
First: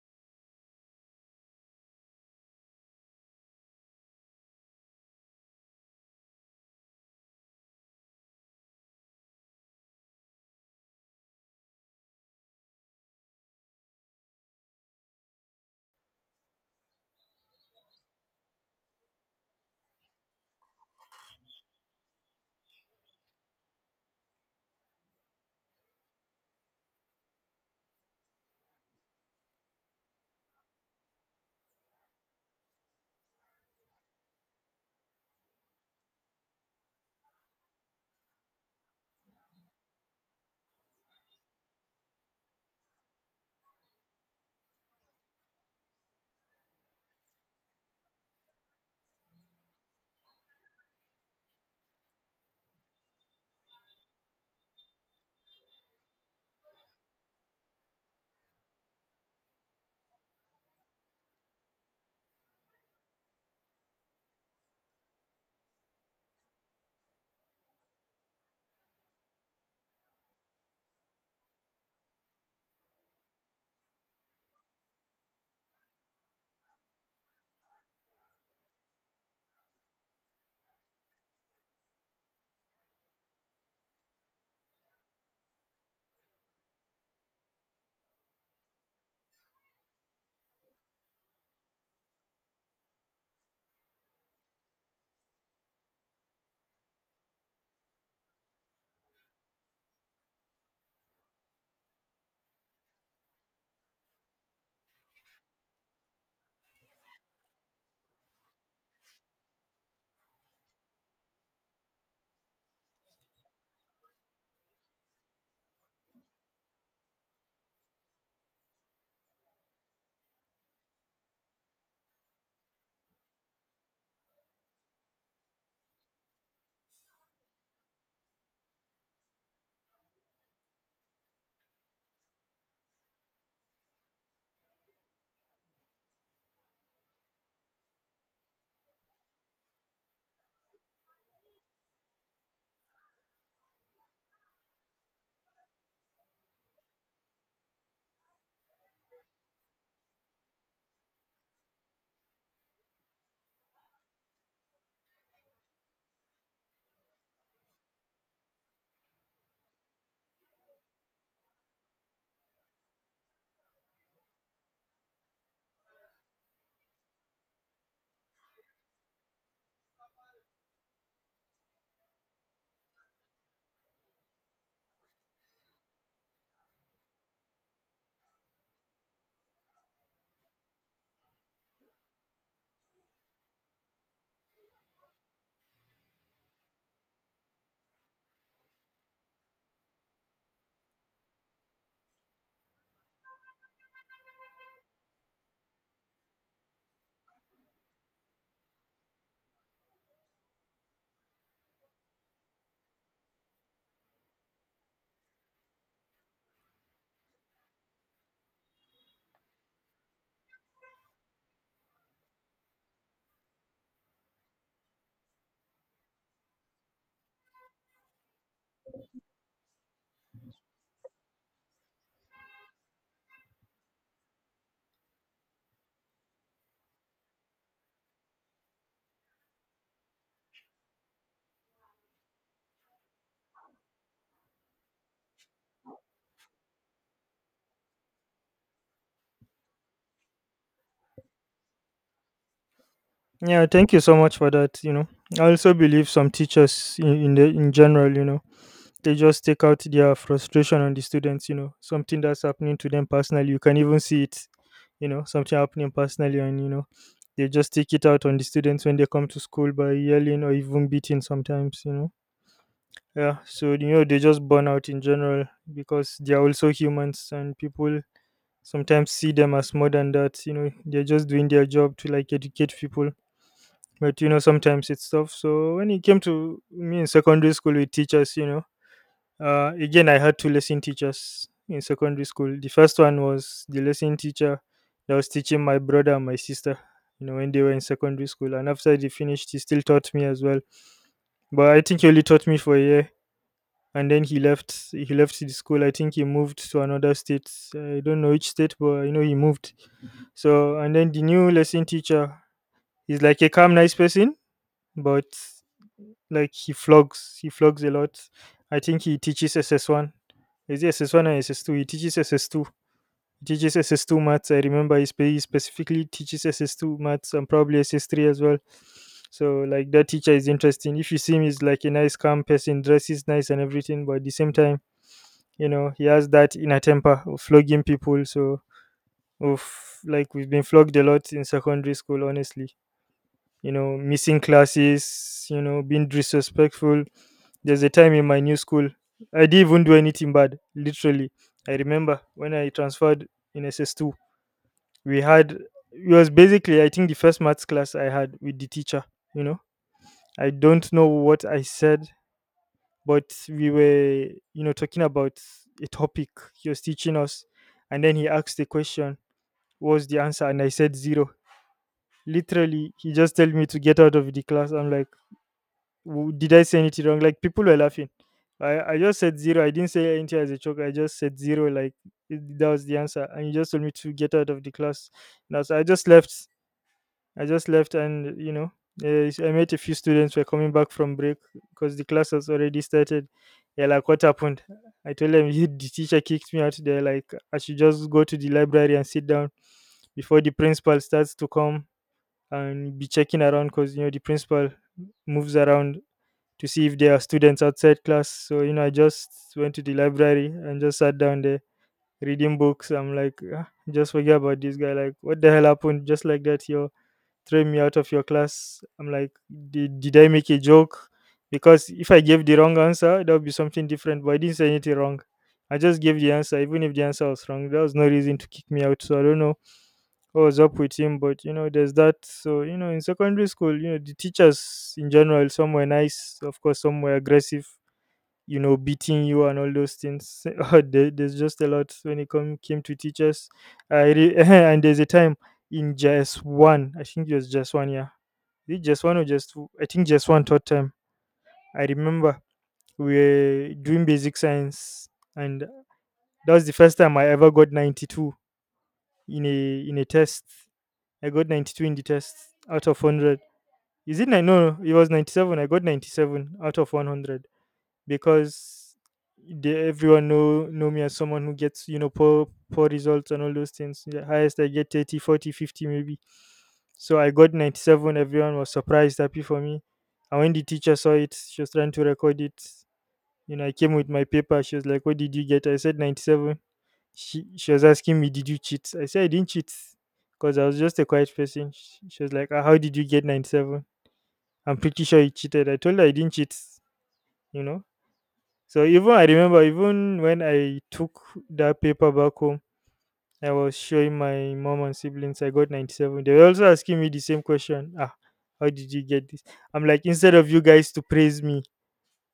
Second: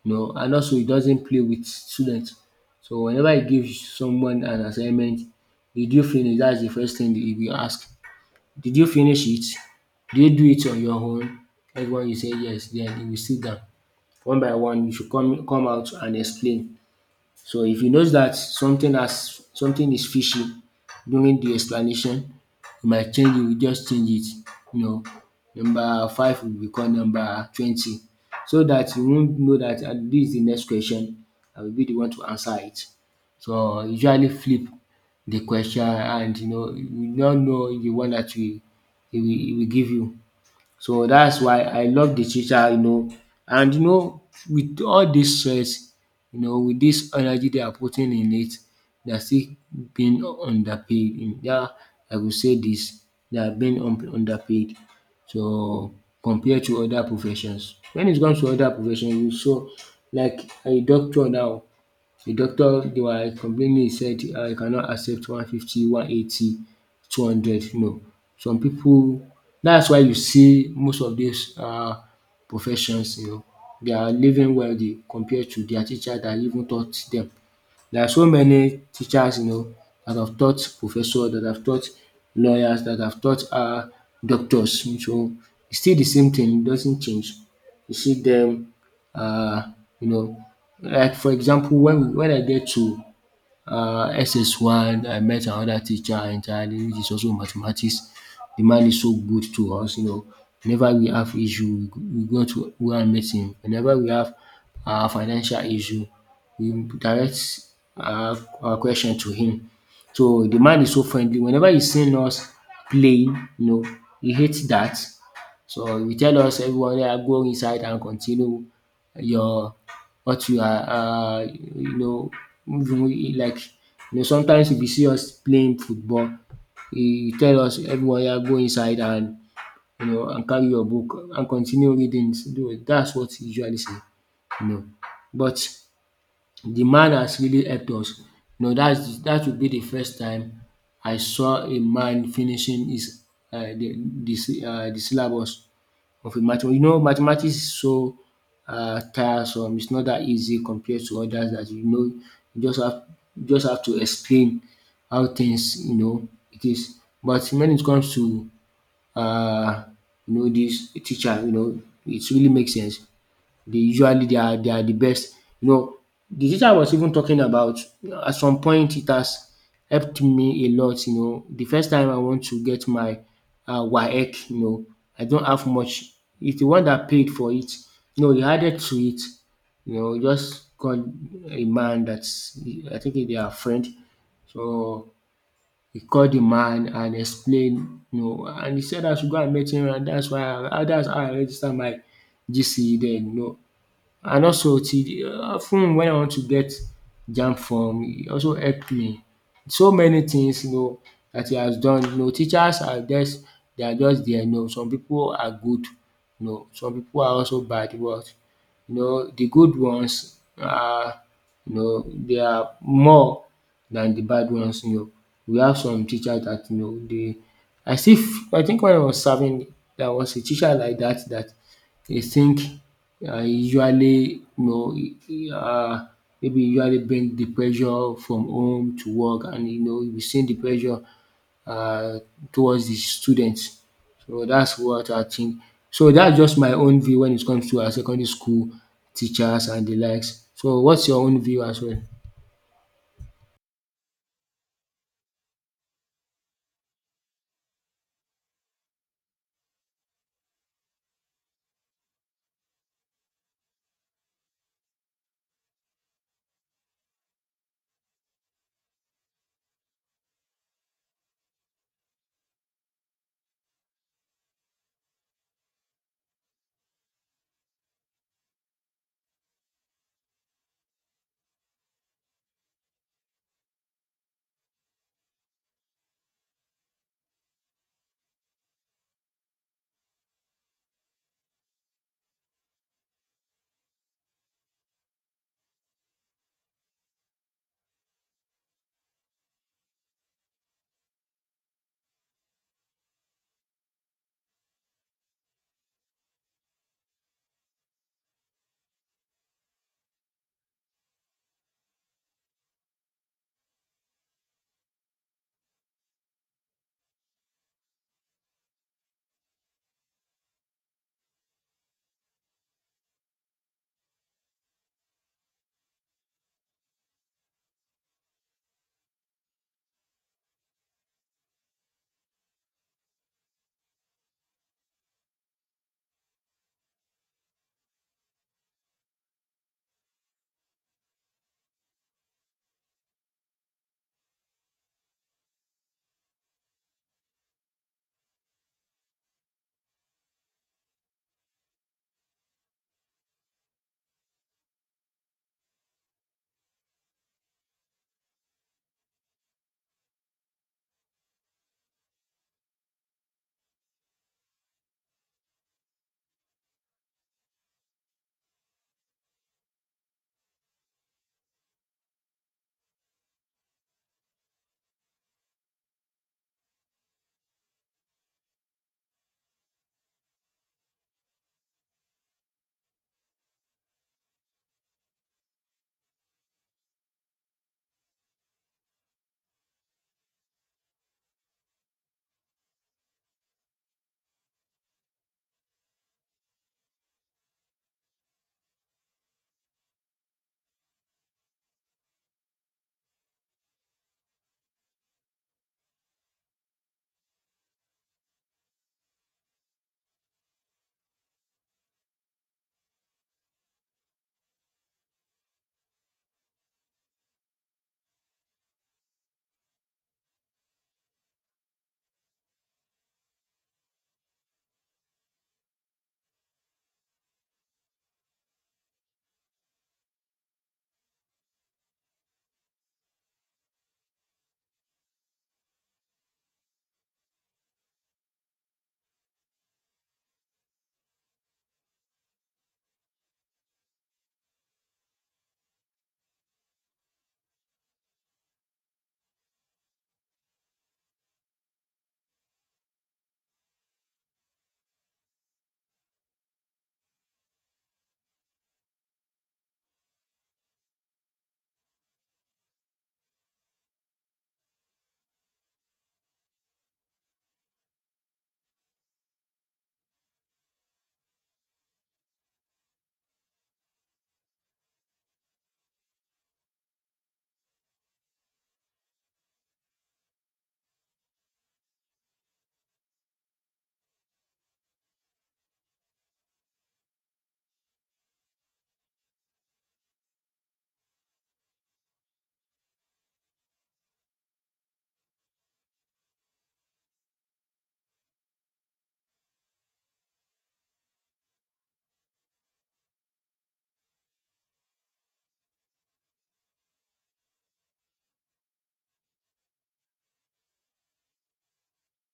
you know, and also he doesn't play with students. So whenever he gives someone an assignment, "Did you finish?" That's the first thing he will ask. "Did you finish it?", "Did you do it on your own?" Everyone will say yes. Then he will sit down. One by one you should come out and explain. So if you notice that something is fishy during the explanation, you might change it, you just change it. You know, number five will become number 20, so that you won't know that, ah, this is the next question, I will be the one to answer it. So usually flip the question, and you know you don't know the one that we he will, he will give you. So that's why I love the teacher. You know, and you know, with all dis stress, you know, with this energy they are putting in it, they are still being underpaid in dat. I go say this: they are being underpaid. So compared to other professions. When it comes to other professions, you saw like a doctor now, the doctor they were complaining, he said, he cannot accept 150, 180, 200, no. Some people. That's why you see most of these, professions, you know, they are living wealthy compared to their teacher dat even taught them. There are so many teachers, you know, that have taught professors, that have taught lawyers, that have taught, doctors. So it's still the same thing. It doesn't change. You see them you know, like for example when I get to SS1, I met another teacher entirely, which is also mathematics. The man is so good to us, you know, whenever we have issue we go to go and meet him. Whenever we have financial issue we direct our question to him. So the man is so friendly, whenever he's seen us playing, you know, he hates that. So you tell us everyone go inside and continue your what you are you know, even like you know, sometimes if you see us playing football, you tell us everyone go inside and, you know, and carry your book and continue reading. So that's what he usually say, you know. But the man has really helped us. You know, dats dat would be the first time I saw a man finishing his the de de de syllabus of a math. You know, mathematics is so tiresome. It's not that easy compared to others that, you know, you just have to explain how things, you know, it is. But when it comes to uh, you know, this teacher, you know, it really makes sense. They are the best. You know, the teacher I was even talking about at some point, it has helped me a lot, you know. The first time I want to get my WAEC, you know, I don't have much. It's the one that paid for it. You know, he added to it. You know, just called a man that's I think they are friend. So he called the man and explained, you know, and he said I should go and meet him, and that's why I that's how I registered my GCE then, you know. And also till of ten wen I want to get jamb, from e also help me. So many things, you know, that he has done. You know, teachers are just they are just there. You know, some people are good, you know, some people are also bad, but you know de good ones are, you know, they are more than the bad ones, you know. We have some teachers that, you know, they as if, I think when I was serving there was a teacher like that, that he think, usually, you know, uh, maybe usually bring the pressure from home to work, and you know, we send the pressure uh, towards the students. So that's what I think. So that's just my own view when it comes to our secondary school teachers and the likes. So what's your own view as well? Yeah, thank you so much for that, you know. I also believe some teachers in the in general, you know, they just take out their frustration on the students, you know, something that's happening to them personally. You can even see it, you know, something happening personally. And you know, they just take it out on the students when they come to school, by yelling or even beating sometimes, you know. Yeah, so you know, they just burn out in general, because they are also humans, and people sometimes see them as more than that, you know. They're just doing their job to like educate people. But you know, sometimes it's tough. So when it came to me in secondary school with teachers, you know, again, I had two lesson teachers in secondary school. The first one was the lesson teacher that was teaching my brother and my sister, you know, when they were in secondary school. And after they finished, he still taught me as well. But I think he only taught me for a year. And then he left. He left the school. I think he moved to another state. I don't know which state, but I know he moved. So, and then the new lesson teacher is like a calm, nice person, but like he flogs a lot. I think he teaches SS1. Is it SS1 or SS2? He teaches SS2. He teaches SS2 maths. I remember he, he specifically teaches SS2 maths and probably SS3 as well. So like that teacher is interesting. If you see him, he's like a nice, calm person, dresses nice and everything. But at the same time, you know, he has that inner temper of flogging people. So of like we've been flogged a lot in secondary school, honestly. You know, missing classes, you know, being disrespectful. There's a time in my new school, I didn't even do anything bad, literally. I remember when I transferred in SS2, we had, it was basically, I think, the first maths class I had with the teacher, you know. I don't know what I said, but we were, you know, talking about a topic he was teaching us. And then he asked the question, what was the answer? And I said zero. Literally, he just told me to get out of the class. I'm like, W- did I say anything wrong? Like, people were laughing. I just said zero. I didn't say anything as a joke. I just said zero. Like, it- that was the answer. And he just told me to get out of the class. Now so I just left. I just left, and you know, I met a few students who were coming back from break because the class has already started. Yeah, like what happened? I told them the teacher kicked me out there. Like, I should just go to the library and sit down before the principal starts to come and be checking around, because you know the principal moves around to see if there are students outside class. So, you know, I just went to the library and just sat down there reading books. I'm like, "Ah, just forget about this guy. Like, what the hell happened? Just like that, you threw me out of your class." I'm like, did I make a joke? Because if I gave the wrong answer, that would be something different. But I didn't say anything wrong. I just gave the answer, even if the answer was wrong. There was no reason to kick me out. So I don't know I was up with him, but you know, there's that. So, you know, in secondary school, you know, the teachers in general, some were nice, of course, some were aggressive, you know, beating you and all those things. There's just a lot when came to teachers. And there's a time in just one, I think it was just 1 year. Is it just one or just two? I think just one third time. I remember we were doing basic science, and that was the first time I ever got 92 in a test. I got 92 in the test out of 100. Is it nine? No, no, it was 97. I got 97 out of 100 because they, everyone know me as someone who gets, you know, poor results and all those things. The highest I get 30, 40, 50 maybe. So I got 97. Everyone was surprised, happy for me. And when the teacher saw it, she was trying to record it. You know, I came with my paper. She was like, "What did you get?" I said 97. She was asking me, "Did you cheat?" I said I didn't cheat, because I was just a quiet person. She was like, "Ah, how did you get 97? I'm pretty sure you cheated." I told her I didn't cheat, you know. So even I remember, even when I took that paper back home, I was showing my mom and siblings I got 97. They were also asking me the same question. Ah, how did you get this? I'm like, instead of you guys to praise me,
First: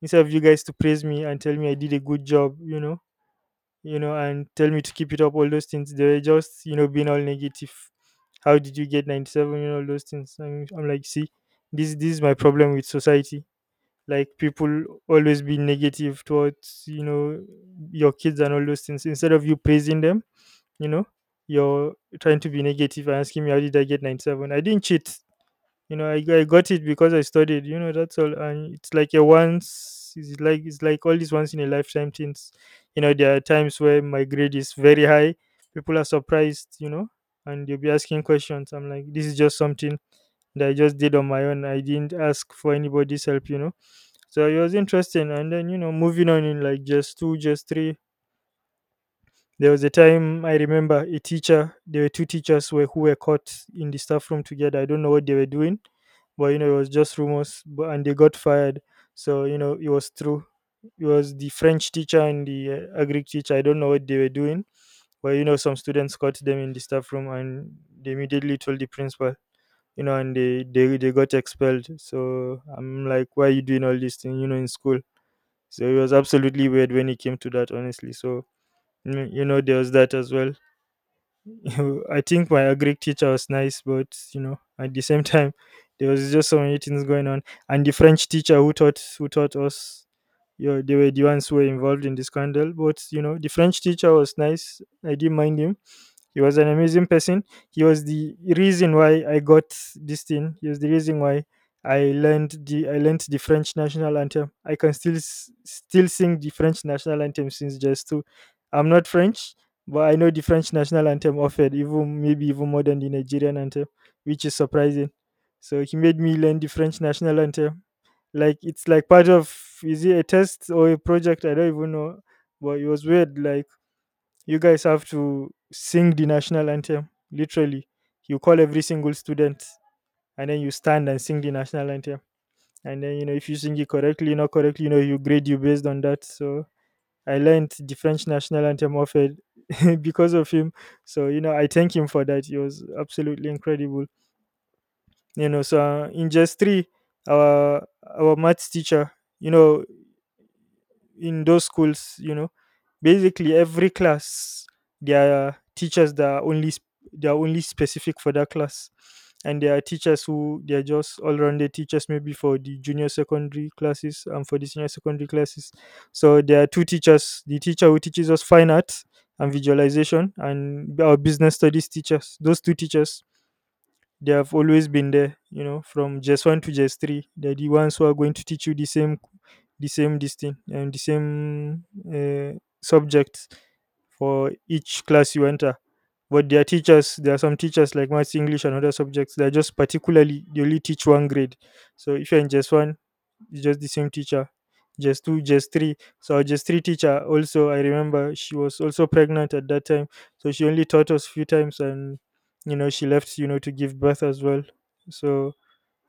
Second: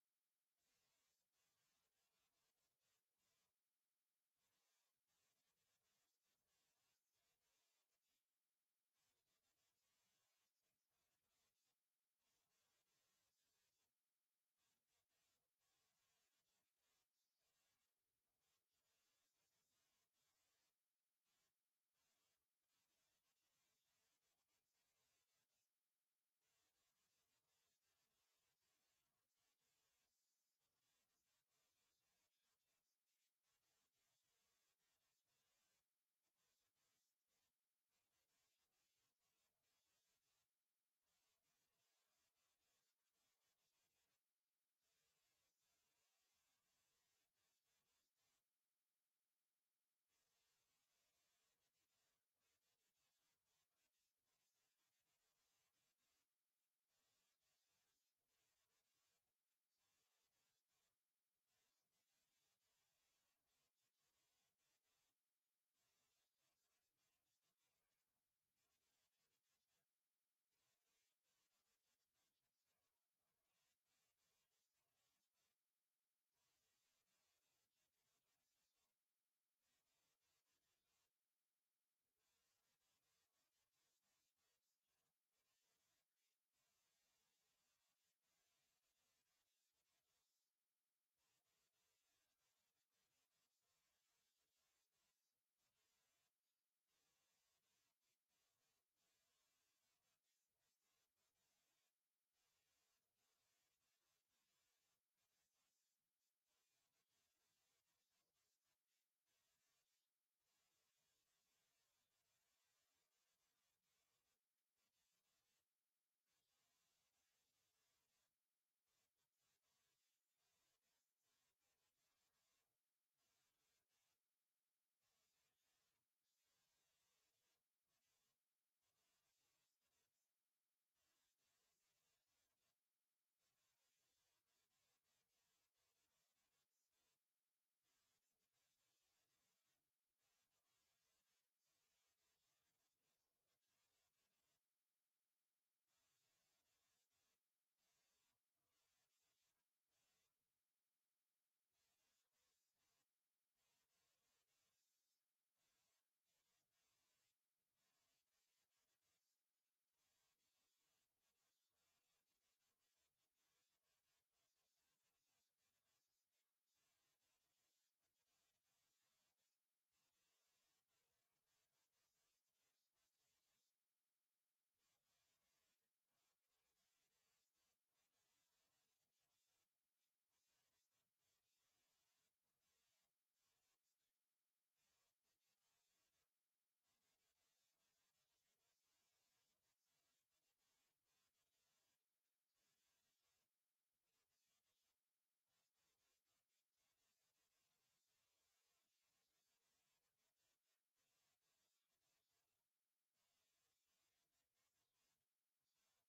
instead of you guys to praise me and tell me I did a good job, you know, and tell me to keep it up, all those things. They were just, you know, being all negative. How did you get 97? You know, all those things. I'm like, see, this is my problem with society. Like, people always be negative towards, you know, your kids and all those things. Instead of you praising them, you know, you're trying to be negative and asking me, how did I get 97? I didn't cheat, you know, I got it because I studied, you know. That's all. And it's like a once, it's like, it's like all these once in a lifetime things, you know. There are times where my grade is very high, people are surprised, you know, and you'll be asking questions. I'm like, this is just something that I just did on my own. I didn't ask for anybody's help, you know. So it was interesting. And then, you know, moving on in like just two, just three, there was a time I remember a teacher, there were two teachers were, who were caught in the staff room together. I don't know what they were doing, but you know, it was just rumors but, and they got fired. So, you know, it was true. It was the French teacher and the agri teacher. I don't know what they were doing, but you know, some students caught them in the staff room and they immediately told the principal, you know, and they got expelled. So I'm like, why are you doing all this thing, you know, in school? So it was absolutely weird when it came to that, honestly. So, you know, there was that as well. I think my agric teacher was nice, but you know, at the same time, there was just so many things going on. And the French teacher who taught us, you know, they were the ones who were involved in the scandal. But you know, the French teacher was nice. I didn't mind him. He was an amazing person. He was the reason why I got this thing. He was the reason why I learned the French national anthem. I can still still sing the French national anthem since just two. I'm not French, but I know the French national anthem offered even maybe even more than the Nigerian anthem, which is surprising. So he made me learn the French national anthem. Like it's like part of, is it a test or a project? I don't even know. But it was weird. Like, you guys have to sing the national anthem. Literally, you call every single student, and then you stand and sing the national anthem. And then you know, if you sing it correctly, not correctly, you know, you grade you based on that. So I learned the French national anthem of it because of him. So you know, I thank him for that. He was absolutely incredible. You know, so in just three, our our maths teacher, you know, in those schools, you know, basically every class, there are teachers that are only they are only specific for that class. And there are teachers who they are just all-rounded teachers, maybe for the junior secondary classes and for the senior secondary classes. So there are two teachers, the teacher who teaches us fine arts and visualization and our business studies teachers, those two teachers, they have always been there, you know, from just one to just 3. They're the ones who are going to teach you the same distinct and the same subjects for each class you enter. But their teachers, there are some teachers like Maths, English, and other subjects. They're just particularly, they only teach one grade. So if you're in just one, it's just the same teacher just 2, just 3. So our just 3 teacher also, I remember she was also pregnant at that time. So she only taught us few times and, you know, she left, you know, to give birth as well. So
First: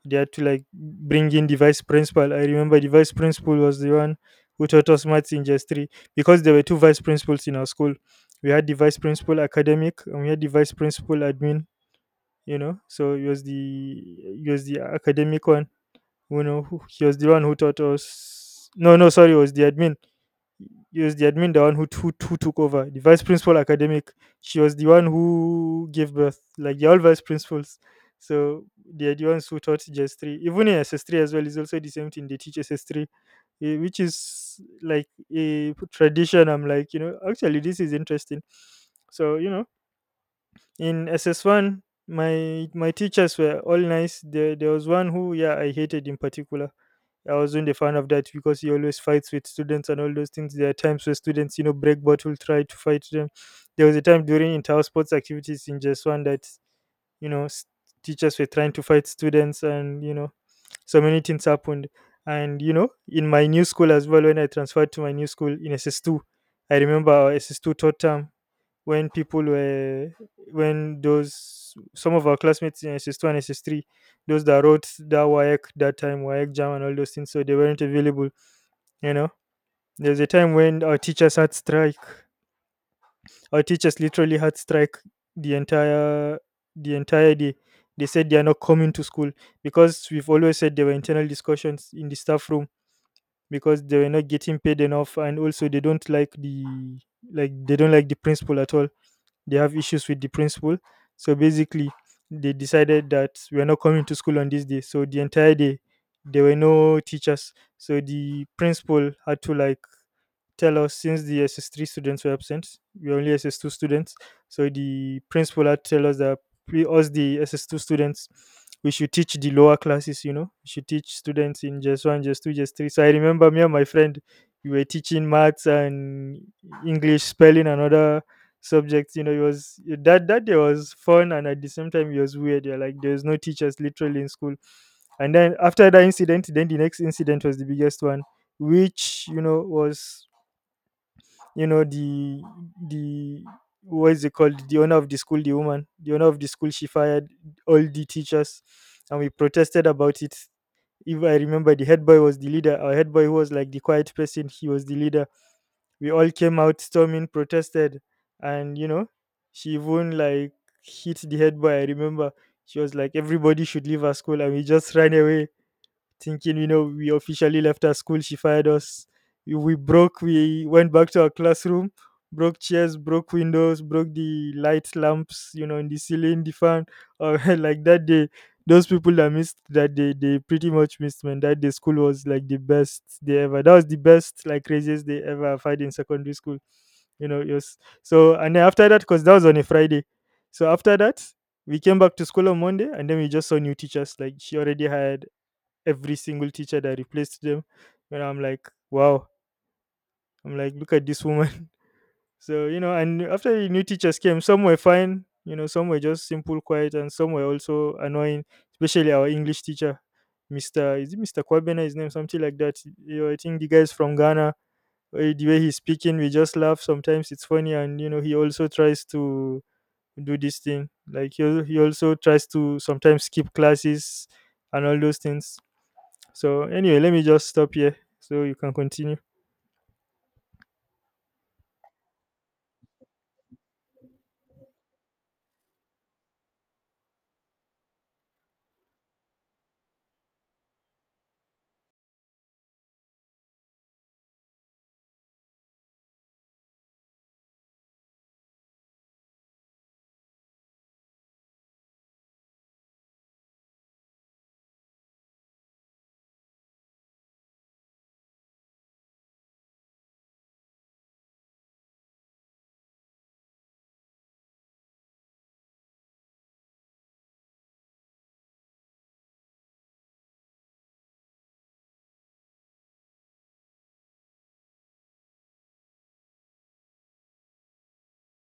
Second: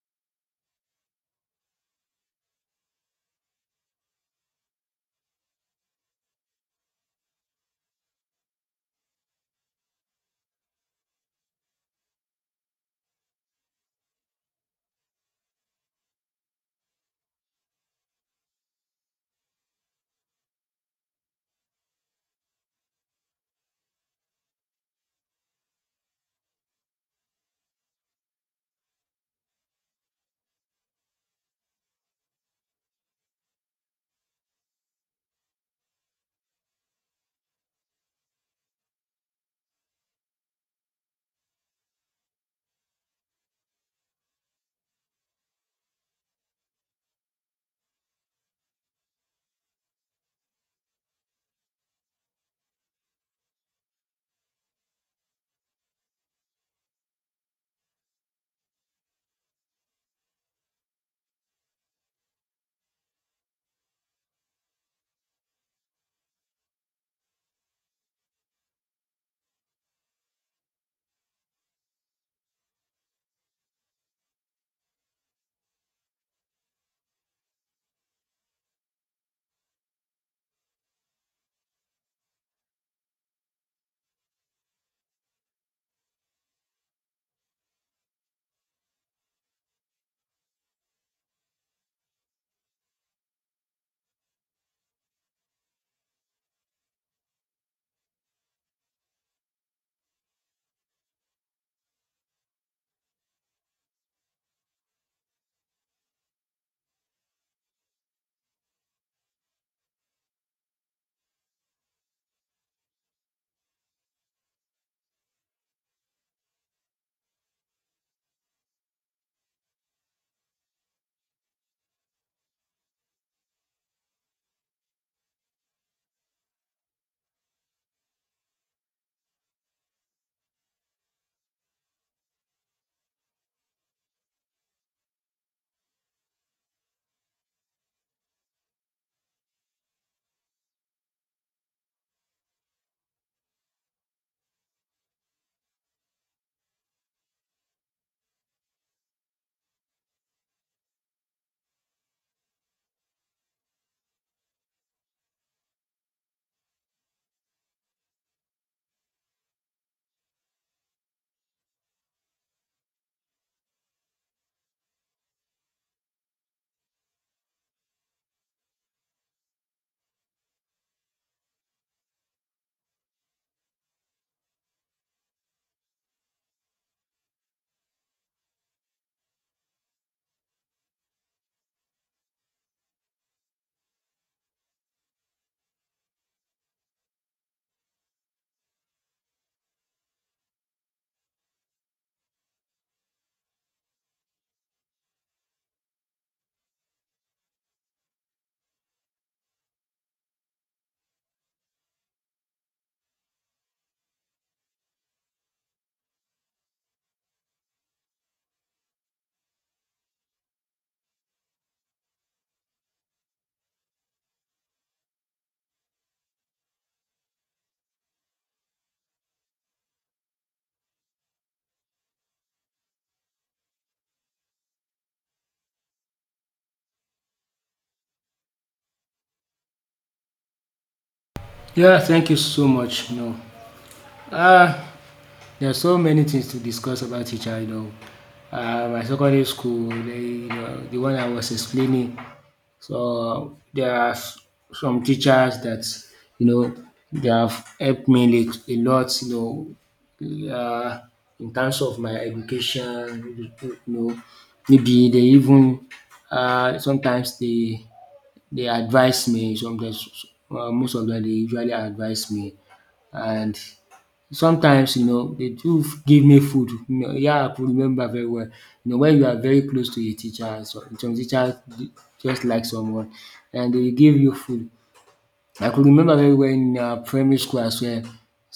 they had to like bring in the vice principal. I remember the vice principal was the one who taught us maths in just 3, because there were two vice principals in our school. We had the vice principal academic and we had the vice principal admin, you know. So it was the, it was the academic one, you know, he was the one who taught us. No, no, sorry, it was the admin. It was the admin, the one who took over the vice principal academic. She was the one who gave birth. Like, they're all vice principals. So they're the ones who taught SS3. Even in S S 3 as well is also the same thing. They teach S S 3, which is like a tradition. I'm like, you know, actually, this is interesting. So, you know, in SS1, my teachers were all nice. There was one who, yeah, I hated in particular. I wasn't a fan of that, because he always fights with students and all those things. There are times where students, you know, break bottle, try to fight them. There was a time during inter sports activities in just one that, you know, teachers were trying to fight students, and you know, so many things happened. And you know, in my new school as well, when I transferred to my new school in SS2, I remember our SS2 third term, when people were, when those some of our classmates in s S 2 and s S 3, those that wrote that WAEC that time, WAEC jam and all those things, so they weren't available. You know, there's a time when our teachers had strike. Our teachers literally had strike the entire, the entire day. They said they are not coming to school because we've always said there were internal discussions in the staff room, because they were not getting paid enough, and also they don't like the, like they don't like the principal at all. They have issues with the principal. So basically, they decided that we're not coming to school on this day. So the entire day, there were no teachers. So the principal had to like tell us, since the SS3 students were absent, we are only SS2 students. So the principal had tell us that we, us the SS2 students, we should teach the lower classes, you know, we should teach students in just one, just 2, just 3. So I remember me and my friend, we were teaching maths and English, spelling, and other subjects. You know, it was that, that day was fun and at the same time it was weird. Yeah, like there was no teachers literally in school. And then after that incident, then the next incident was the biggest one, which, you know, was, you know, the, what is it called, the owner of the school, the woman, the owner of the school, she fired all the teachers, and we protested about it. If I remember, the head boy was the leader. Our head boy, who was like the quiet person, he was the leader. We all came out storming, protested, and you know, she even like hit the head boy, I remember. She was like, everybody should leave our school, and we just ran away, thinking, you know, we officially left our school. She fired us. We broke, we went back to our classroom, broke chairs, broke windows, broke the light lamps, you know, in the ceiling, the fan. Like that day, those people that missed that day, they pretty much missed, man. That day, school was like the best day ever. That was the best, like, craziest day ever I've had in secondary school. You know, it was so, and then after that, because that was on a Friday. So after that, we came back to school on Monday, and then we just saw new teachers. Like, she already had every single teacher that replaced them. And I'm like, wow. I'm like, look at this woman. So, you know, and after the new teachers came, some were fine, you know, some were just simple, quiet, and some were also annoying, especially our English teacher, Mr. Is it Mr. Kwabena, his name, something like that? You know, I think the guy's from Ghana. The way he's speaking, we just laugh. Sometimes it's funny, and, you know, he also tries to do this thing. Like, he, he also tries to sometimes skip classes and all those things. So anyway, let me just stop here so you can continue. Yeah, thank you so much. No. Uh There are so many things to discuss about teacher, you know. My secondary school, they, you know, the one I was explaining. So there are some teachers that, you know, they have helped me a lot, you know, in terms of my education, you know, maybe they even, sometimes they advise me, sometimes, most of them, they usually advise me. And sometimes, you know, they do give me food. You know, yeah, I could remember very well. You know, when you are very close to a teacher, so some teacher just like someone, and they give you food. I could remember very well in primary school as well.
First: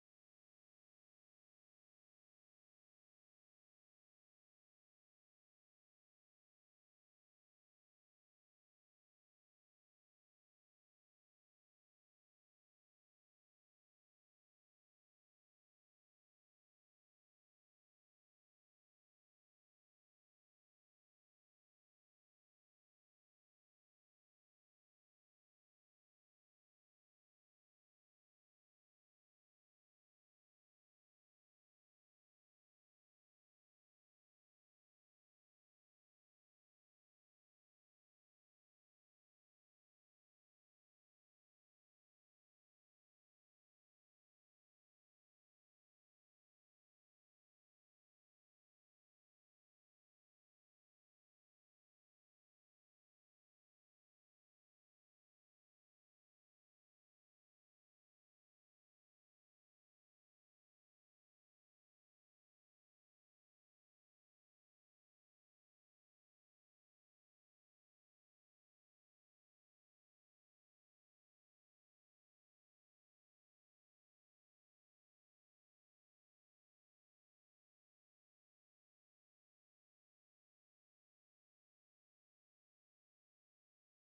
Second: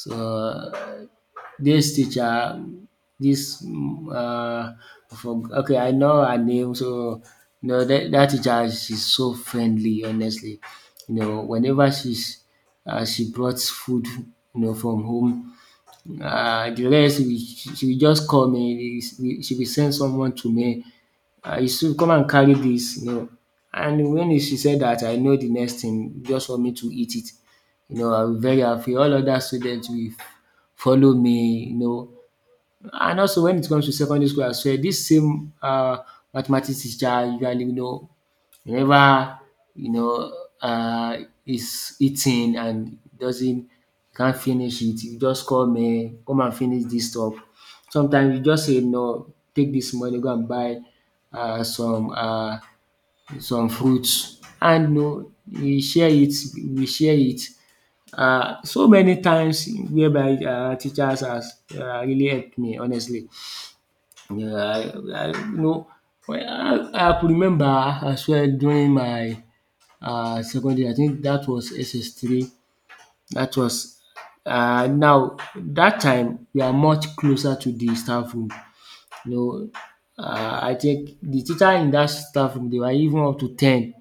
So this teacher dis okay, I know her name. So you know that dat teacher, she's so friendly, honestly. You know, whenever she's she brought food, you know, from home, the rest, she will just call me, she will send someone to me. Yusuf, come and carry this, you know, and when she said that, I know the next thing just for me to eat it. You know, I will very happy, all other students will follow me, you know. And also, when it comes to secondary school as well, this same mathematics teacher, usually, you know, whenever, you know, uh, is eating and doesn't can't finish it, you just call me, come and finish this stuff. Sometimes you just say no, take this money, go and buy uh, some. Uh, some fruits, and we share it. So many times whereby teachers has really helped me, honestly. um you know well, I could remember as well during my secondary, I think that was SS3. That was, now that time we are much closer to the staff room, you know. I think the teacher in that staff room dey were even up to ten,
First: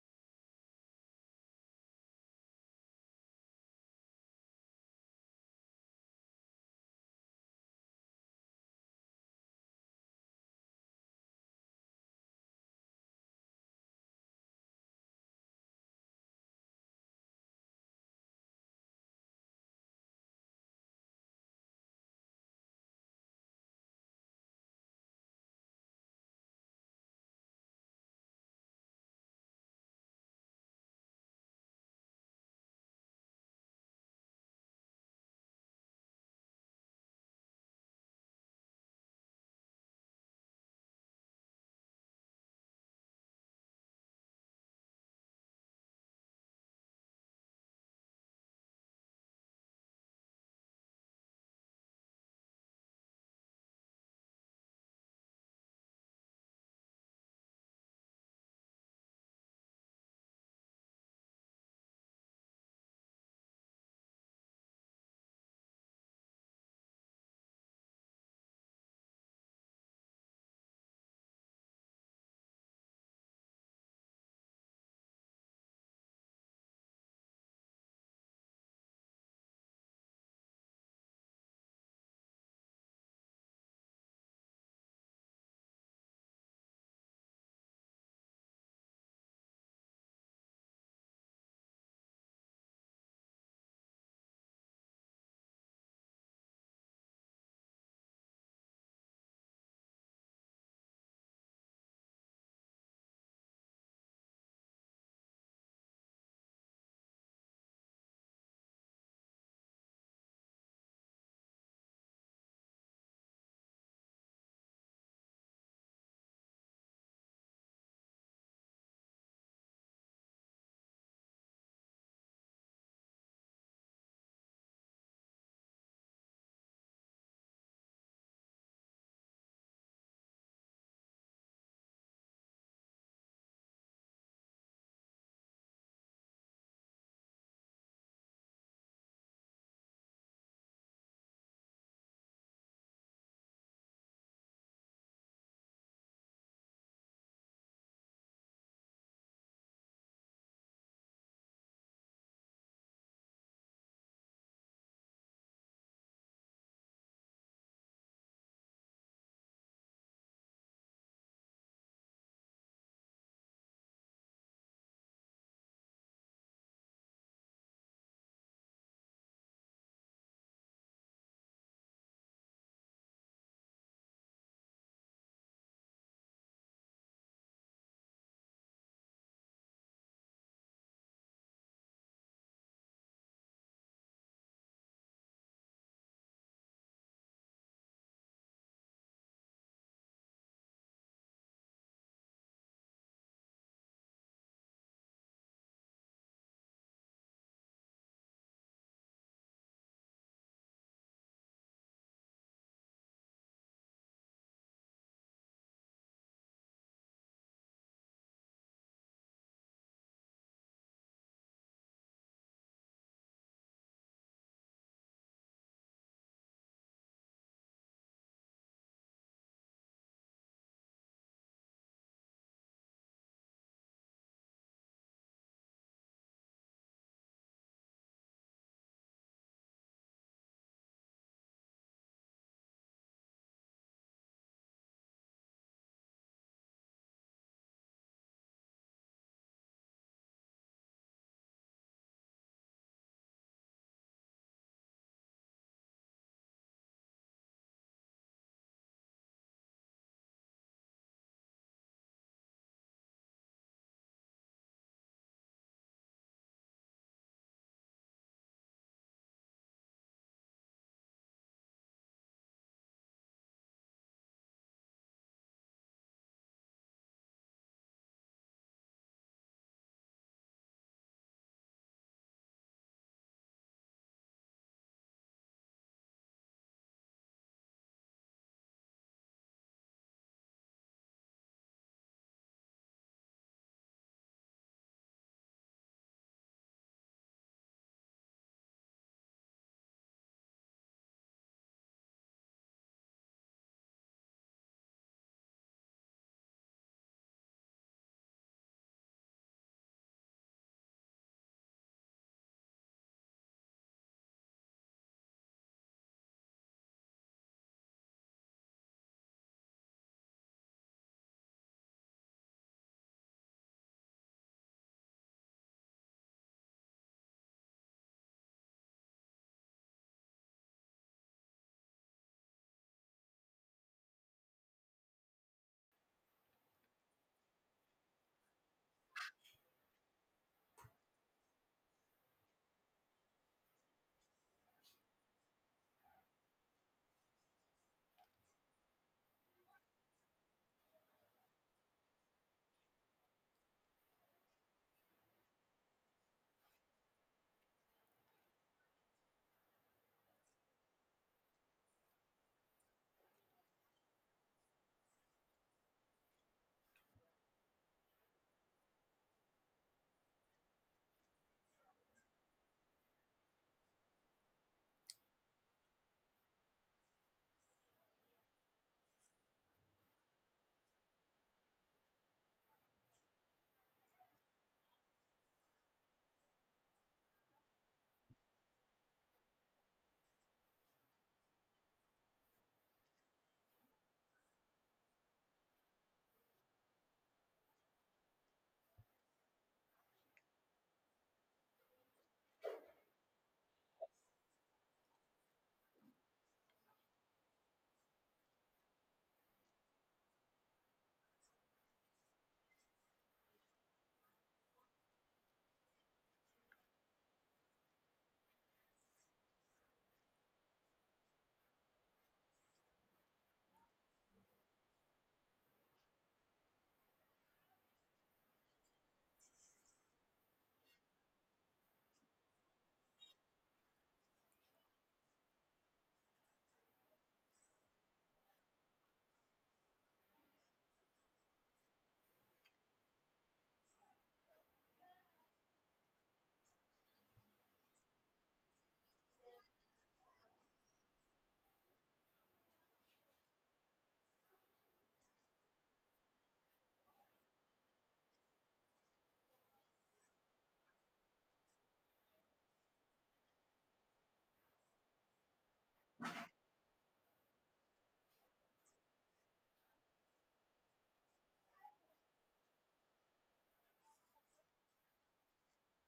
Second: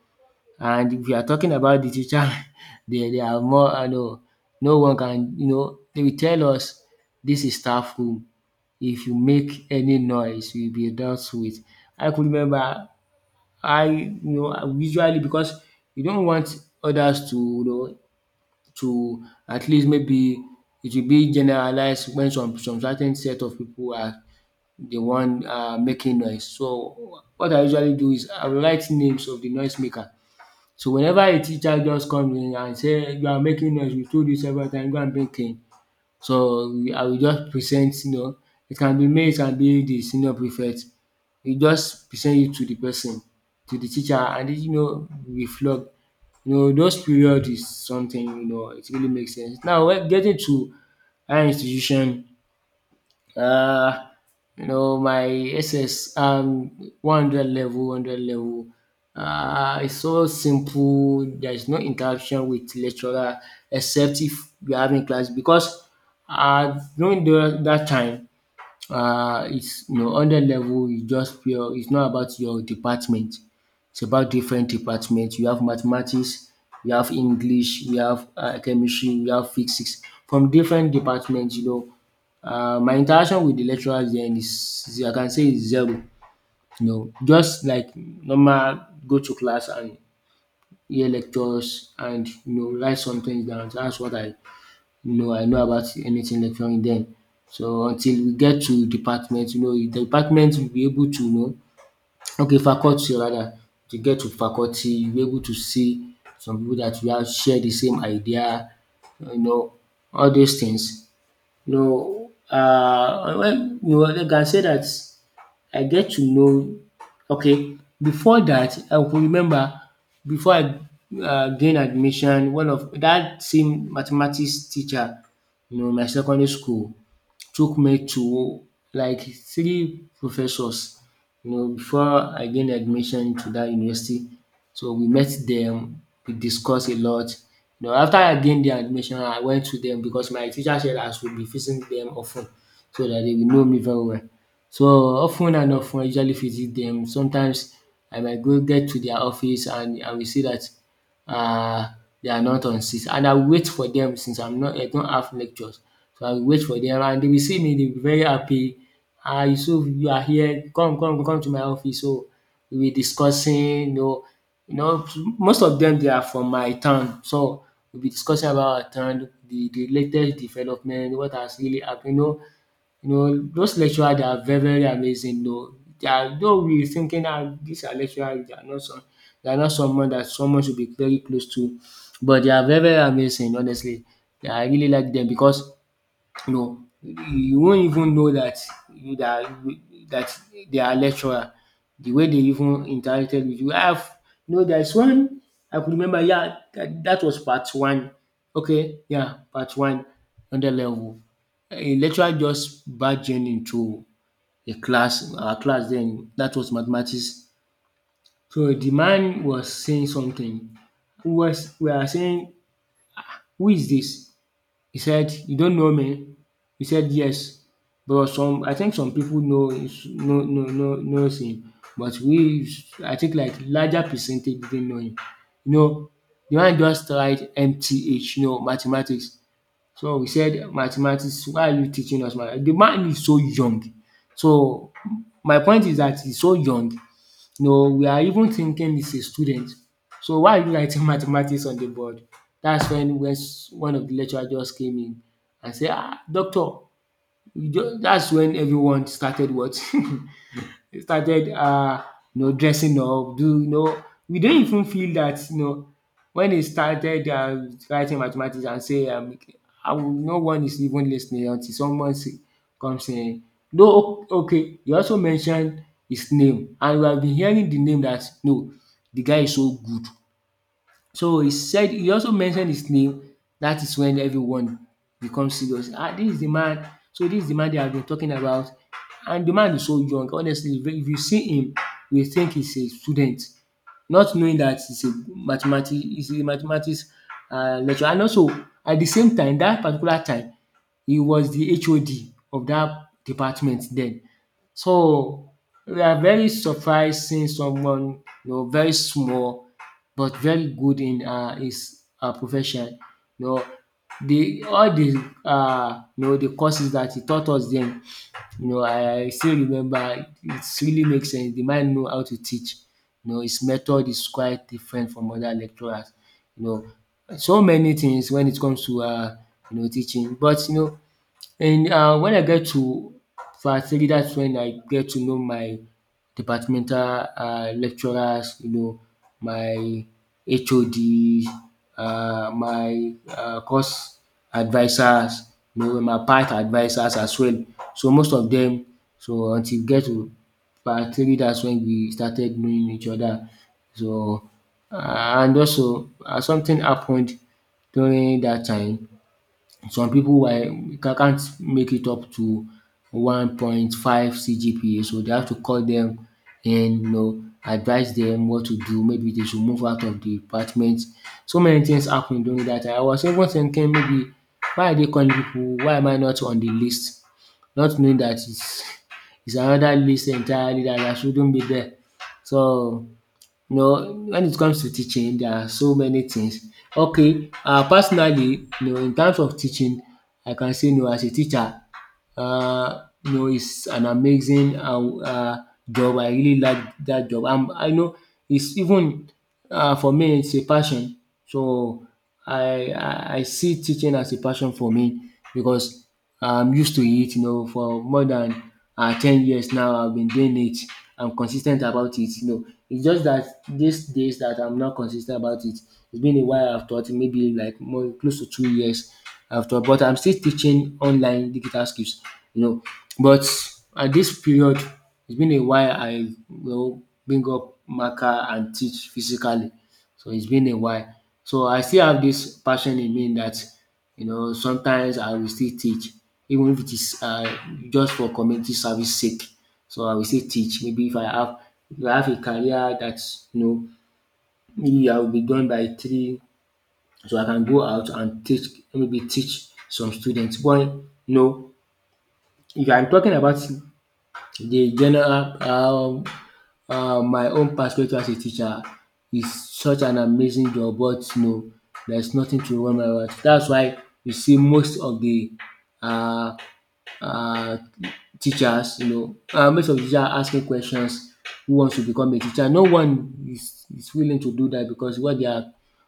and if you are talking about the teacher, they are more. I know no one can, you know, they will tell us this is staff room. If you make any noise, you will be dealt with. I could remember I, you know, usually, because you don't want others to, you know, to, at least, maybe it will be generalized when some certain set of people are the one making noise. So what I usually do is I will write names of the noise maker. So whenever a teacher just comes in and say you are making noise, we told you several times, go and bring cane. So I will just present, you know, it can be me, it can be the senior prefect. You just present it to the person, to the teacher, and you know we flog. You know, those period is something, you know, it really makes sense. Now when getting to higher institution, uh, you know, my SS, 100 level. It's so simple. There's no interaction with lecturer except if we are having class, because that time, it's you know under level. It's just pure, it's not about your department, it's about different departments. You have mathematics, you have english, you have chemistry, you have physics from different departments, you know. Uh, my interaction with the lecturers then I can say is zero. You know, just like normal, go to class and hear lectures, and you know write some things down. That's what I no, I know about anything lecturing dem. So until we get to department, you know, the department will be able to know, okay, faculty rather, to get to faculty you'll be able to see some people that you have share the same idea, you know, all those things. You know, you know, they can say that. I get to know, okay, before that I could remember before I gain admission, one of that same mathematics teacher, you know, in my secondary school, took me to like three professors, you know, before I gain admission to that university. So we met them, we discuss a lot. You know, after I gain the admission, I went to them because my teacher said I should be visiting them often, so that they will know me very well. So of ten and of ten I usually visit them. Sometimes I might go get to their office and I will see that, um they are not on seat, and I will wait for them since I don't have lectures. So I will wait for them, and they will see me. They will be very happy. "Ah, you, so you are here, come come to my office." So we will be discussing, you know, you know, most of them they are from my town, so we will be discussing about our town, the latest development, what has really happened, you know. You know, those lecturers, they are very, very amazing though. They are, though we thinking, ah, these are lecturers, they are not some, they are not someone that someone should be very close to, but they are very, very amazing, honestly. Yeah, I really like them because no, you won't even know that you that that they are lecturer. The way they even interacted with you. I have, you know, there's one I could remember, yeah, that, that was part one. Okay, yeah, part one under level. A lecturer just barged in into a class, our class then, that was mathematics. So the man was saying something. Who was we are saying, who is this? He said, "You don't know me?" He said, "Yes." But some, I think some people know, knows him, but we, I think, like larger percentage didn't know him. You know, the one just tried MTH, you know, mathematics. So we said mathematics, why are you teaching us mathematics? The man is so young. So my point is that he's so young, no, we are even thinking he's a student. So why are you writing mathematics on the board? That's when one of the lecturer just came in and say, ah, doctor, that's when everyone started what? started you know dressing up do you know we do not even feel that you know when he started writing mathematics and say I will, no one is even listening until someone say comes in. No o- okay you also mentioned his name and we have been hearing the name that no, the guy is so good, so he said he also mentioned his name. That is when everyone becomes serious. Ah, this is the man. So this is the man they have been talking about. And the man is so young. Honestly, if you see him, you will think he's a student, not knowing that he's a mathematics he's a mathematics lecturer. And also at the same time, that particular time, he was the HOD of that department then. So we are very surprised seeing someone, you know, very small but very good in his profession. You know the all the you know the courses that he taught us then, you know, I still remember it really makes sense. The man know how to teach. You know his method is quite different from other lecturers. You know so many things when it comes to you know teaching, but you know, and wen I get to varsity, that's when I get to know my departmental lecturers, you know, my HODs, my course advisors, you know, my part advisors as well. So most of them. So until we get to part 3, dats wen we started knowing each other. So and also something happened during that time. Some people were ca can't make it up to 1.5 CGPA, so they have to call them and, you know, advise them what to do, maybe they should move out of the department. So many things happen during that time. I was even thinking, maybe why are they calling people? Why am I not on the list? Not knowing that it's it's another list entirely that I shouldn't be there. So you know, when it comes to teaching, there are so many things. Okay, personally, you know, in terms of teaching, I can say no, as a teacher, you know, it's an amazing job. I really like that job. I know it's even for me, it's a passion. So I see teaching as a passion for me because I'm used to it. You know, for more than 10 years now, I've been doing it. I'm consistent about it. You know, it's just that these days that I'm not consistent about it. It's been a while I've taught, maybe like more close to 2 years after. But I'm still teaching online digital skills, you know. But at this period, it's been a while I will bring up marker and teach physically. So it's been a while. So I still have this passion in me that you know sometimes I will still teach, even if it is just for community service sake. So I will still teach. Maybe if I have a career that you know maybe I will be done by three, so I can go out and teach, maybe teach some students. But you know, if I'm talking about the general my own perspective as a teacher, is such an amazing job, but you know there's nothing to run my mouth. That's why you see most of the um uh, teachers, you know. Most of the teachers are asking questions, who wants to become a teacher. No one is willing to do that because what they are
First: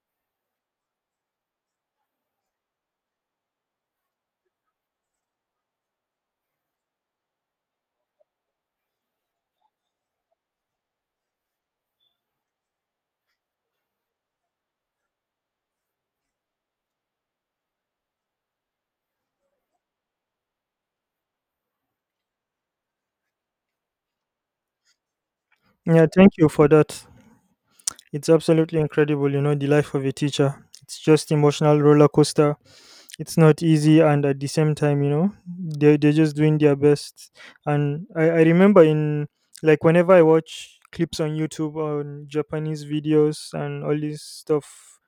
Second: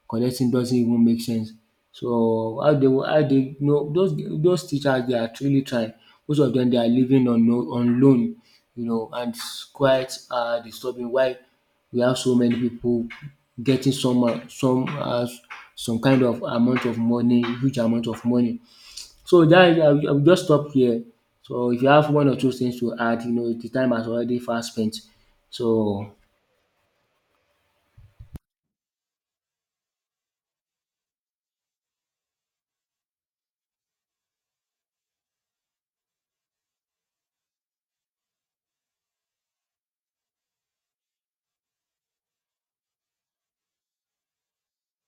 collecting doesn't even make sense. So how they you know those teachers they are truly trying. Most of them they are living on no, on loan, you know, and it's quite disturbing why we have so many people getting some some kind of amount of money, huge amount of money, so dat I will just stop here. So if you have 1 or 2 things to add, you know, the time has already fast spent. Yeah, So thank you for that. It's absolutely incredible, you know, the life of a teacher. It's just emotional roller coaster. It's not easy, and at the same time, you know, they they're just doing their best. And I remember in, like, whenever I watch clips on YouTube on Japanese videos and all this stuff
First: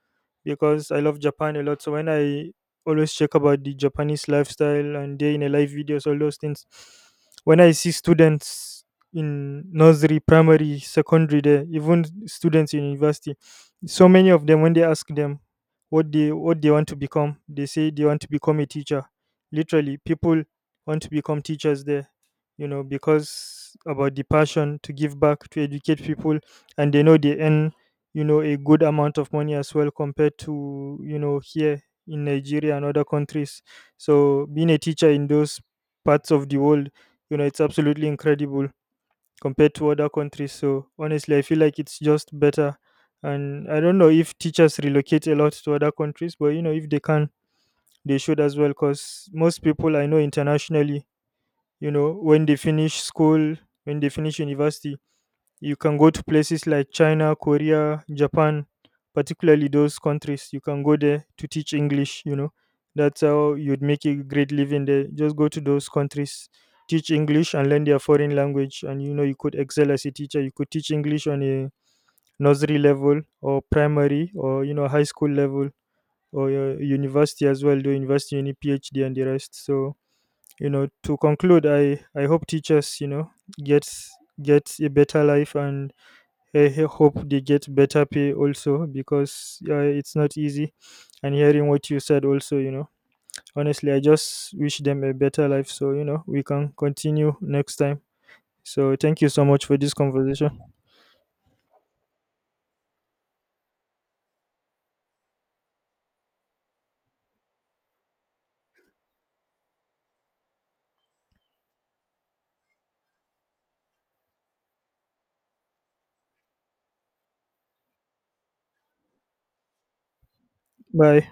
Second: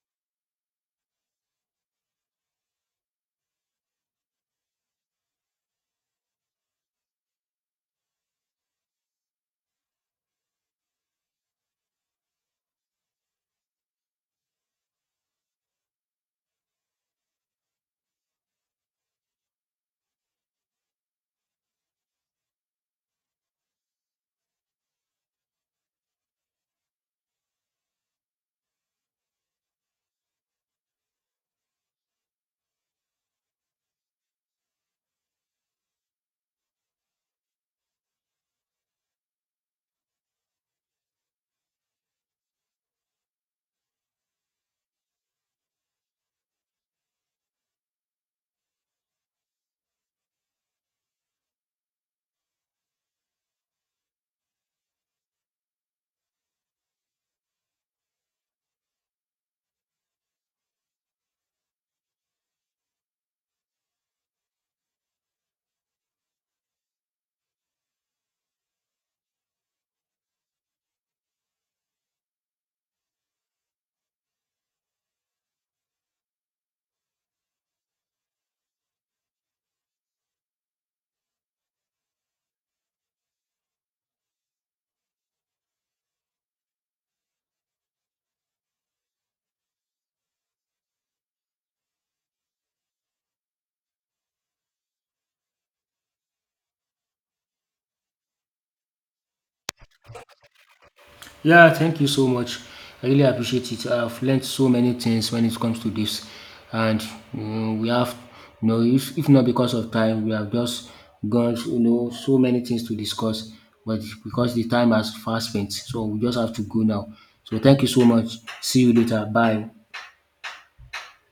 because I love Japan a lot. So when I always check about the Japanese lifestyle and day in a life videos, all those things, when I see students in nursery, primary, secondary, there, even students in university, so many of them when they ask them what they want to become, they say they want to become a teacher. Literally, people want to become teachers there, you know, because about the passion to give back to educate people, and they know they earn, you know, a good amount of money as well compared to, you know, here in Nigeria and other countries. So being a teacher in those parts of the world, you know, it's absolutely incredible compared to other countries. So honestly, I feel like it's just better. And I don't know if teachers relocate a lot to other countries, but you know, if they can, they should as well. Because most people I know internationally, you know, when they finish school, when they finish university, you can go to places like China, Korea, Japan, particularly those countries. You can go there to teach English, you know. That's how you'd make a great living there. Just go to those countries, teach English and learn their foreign language. And you know, you could excel as a teacher. You could teach English on a nursery level or primary or, you know, high school level or university as well, do university, any PhD and the rest. So, you know, to conclude, I hope teachers, you know, gets gets a better life, and I hope they get better pay also, because it's not easy. And hearing what you said also, you know, honestly, I just wish them a better life. So, you know, we can continue next time. So, thank you so much for this conversation. yeah, thank you so much. I really appreciate it. I've learned so many things when it comes to this, and you know, we have, you know, if not because of time, we have just gone, you know, so many things to discuss. But because the time has fast spent, so we just have to go now. So thank you so much. See you later. Bye. Bye.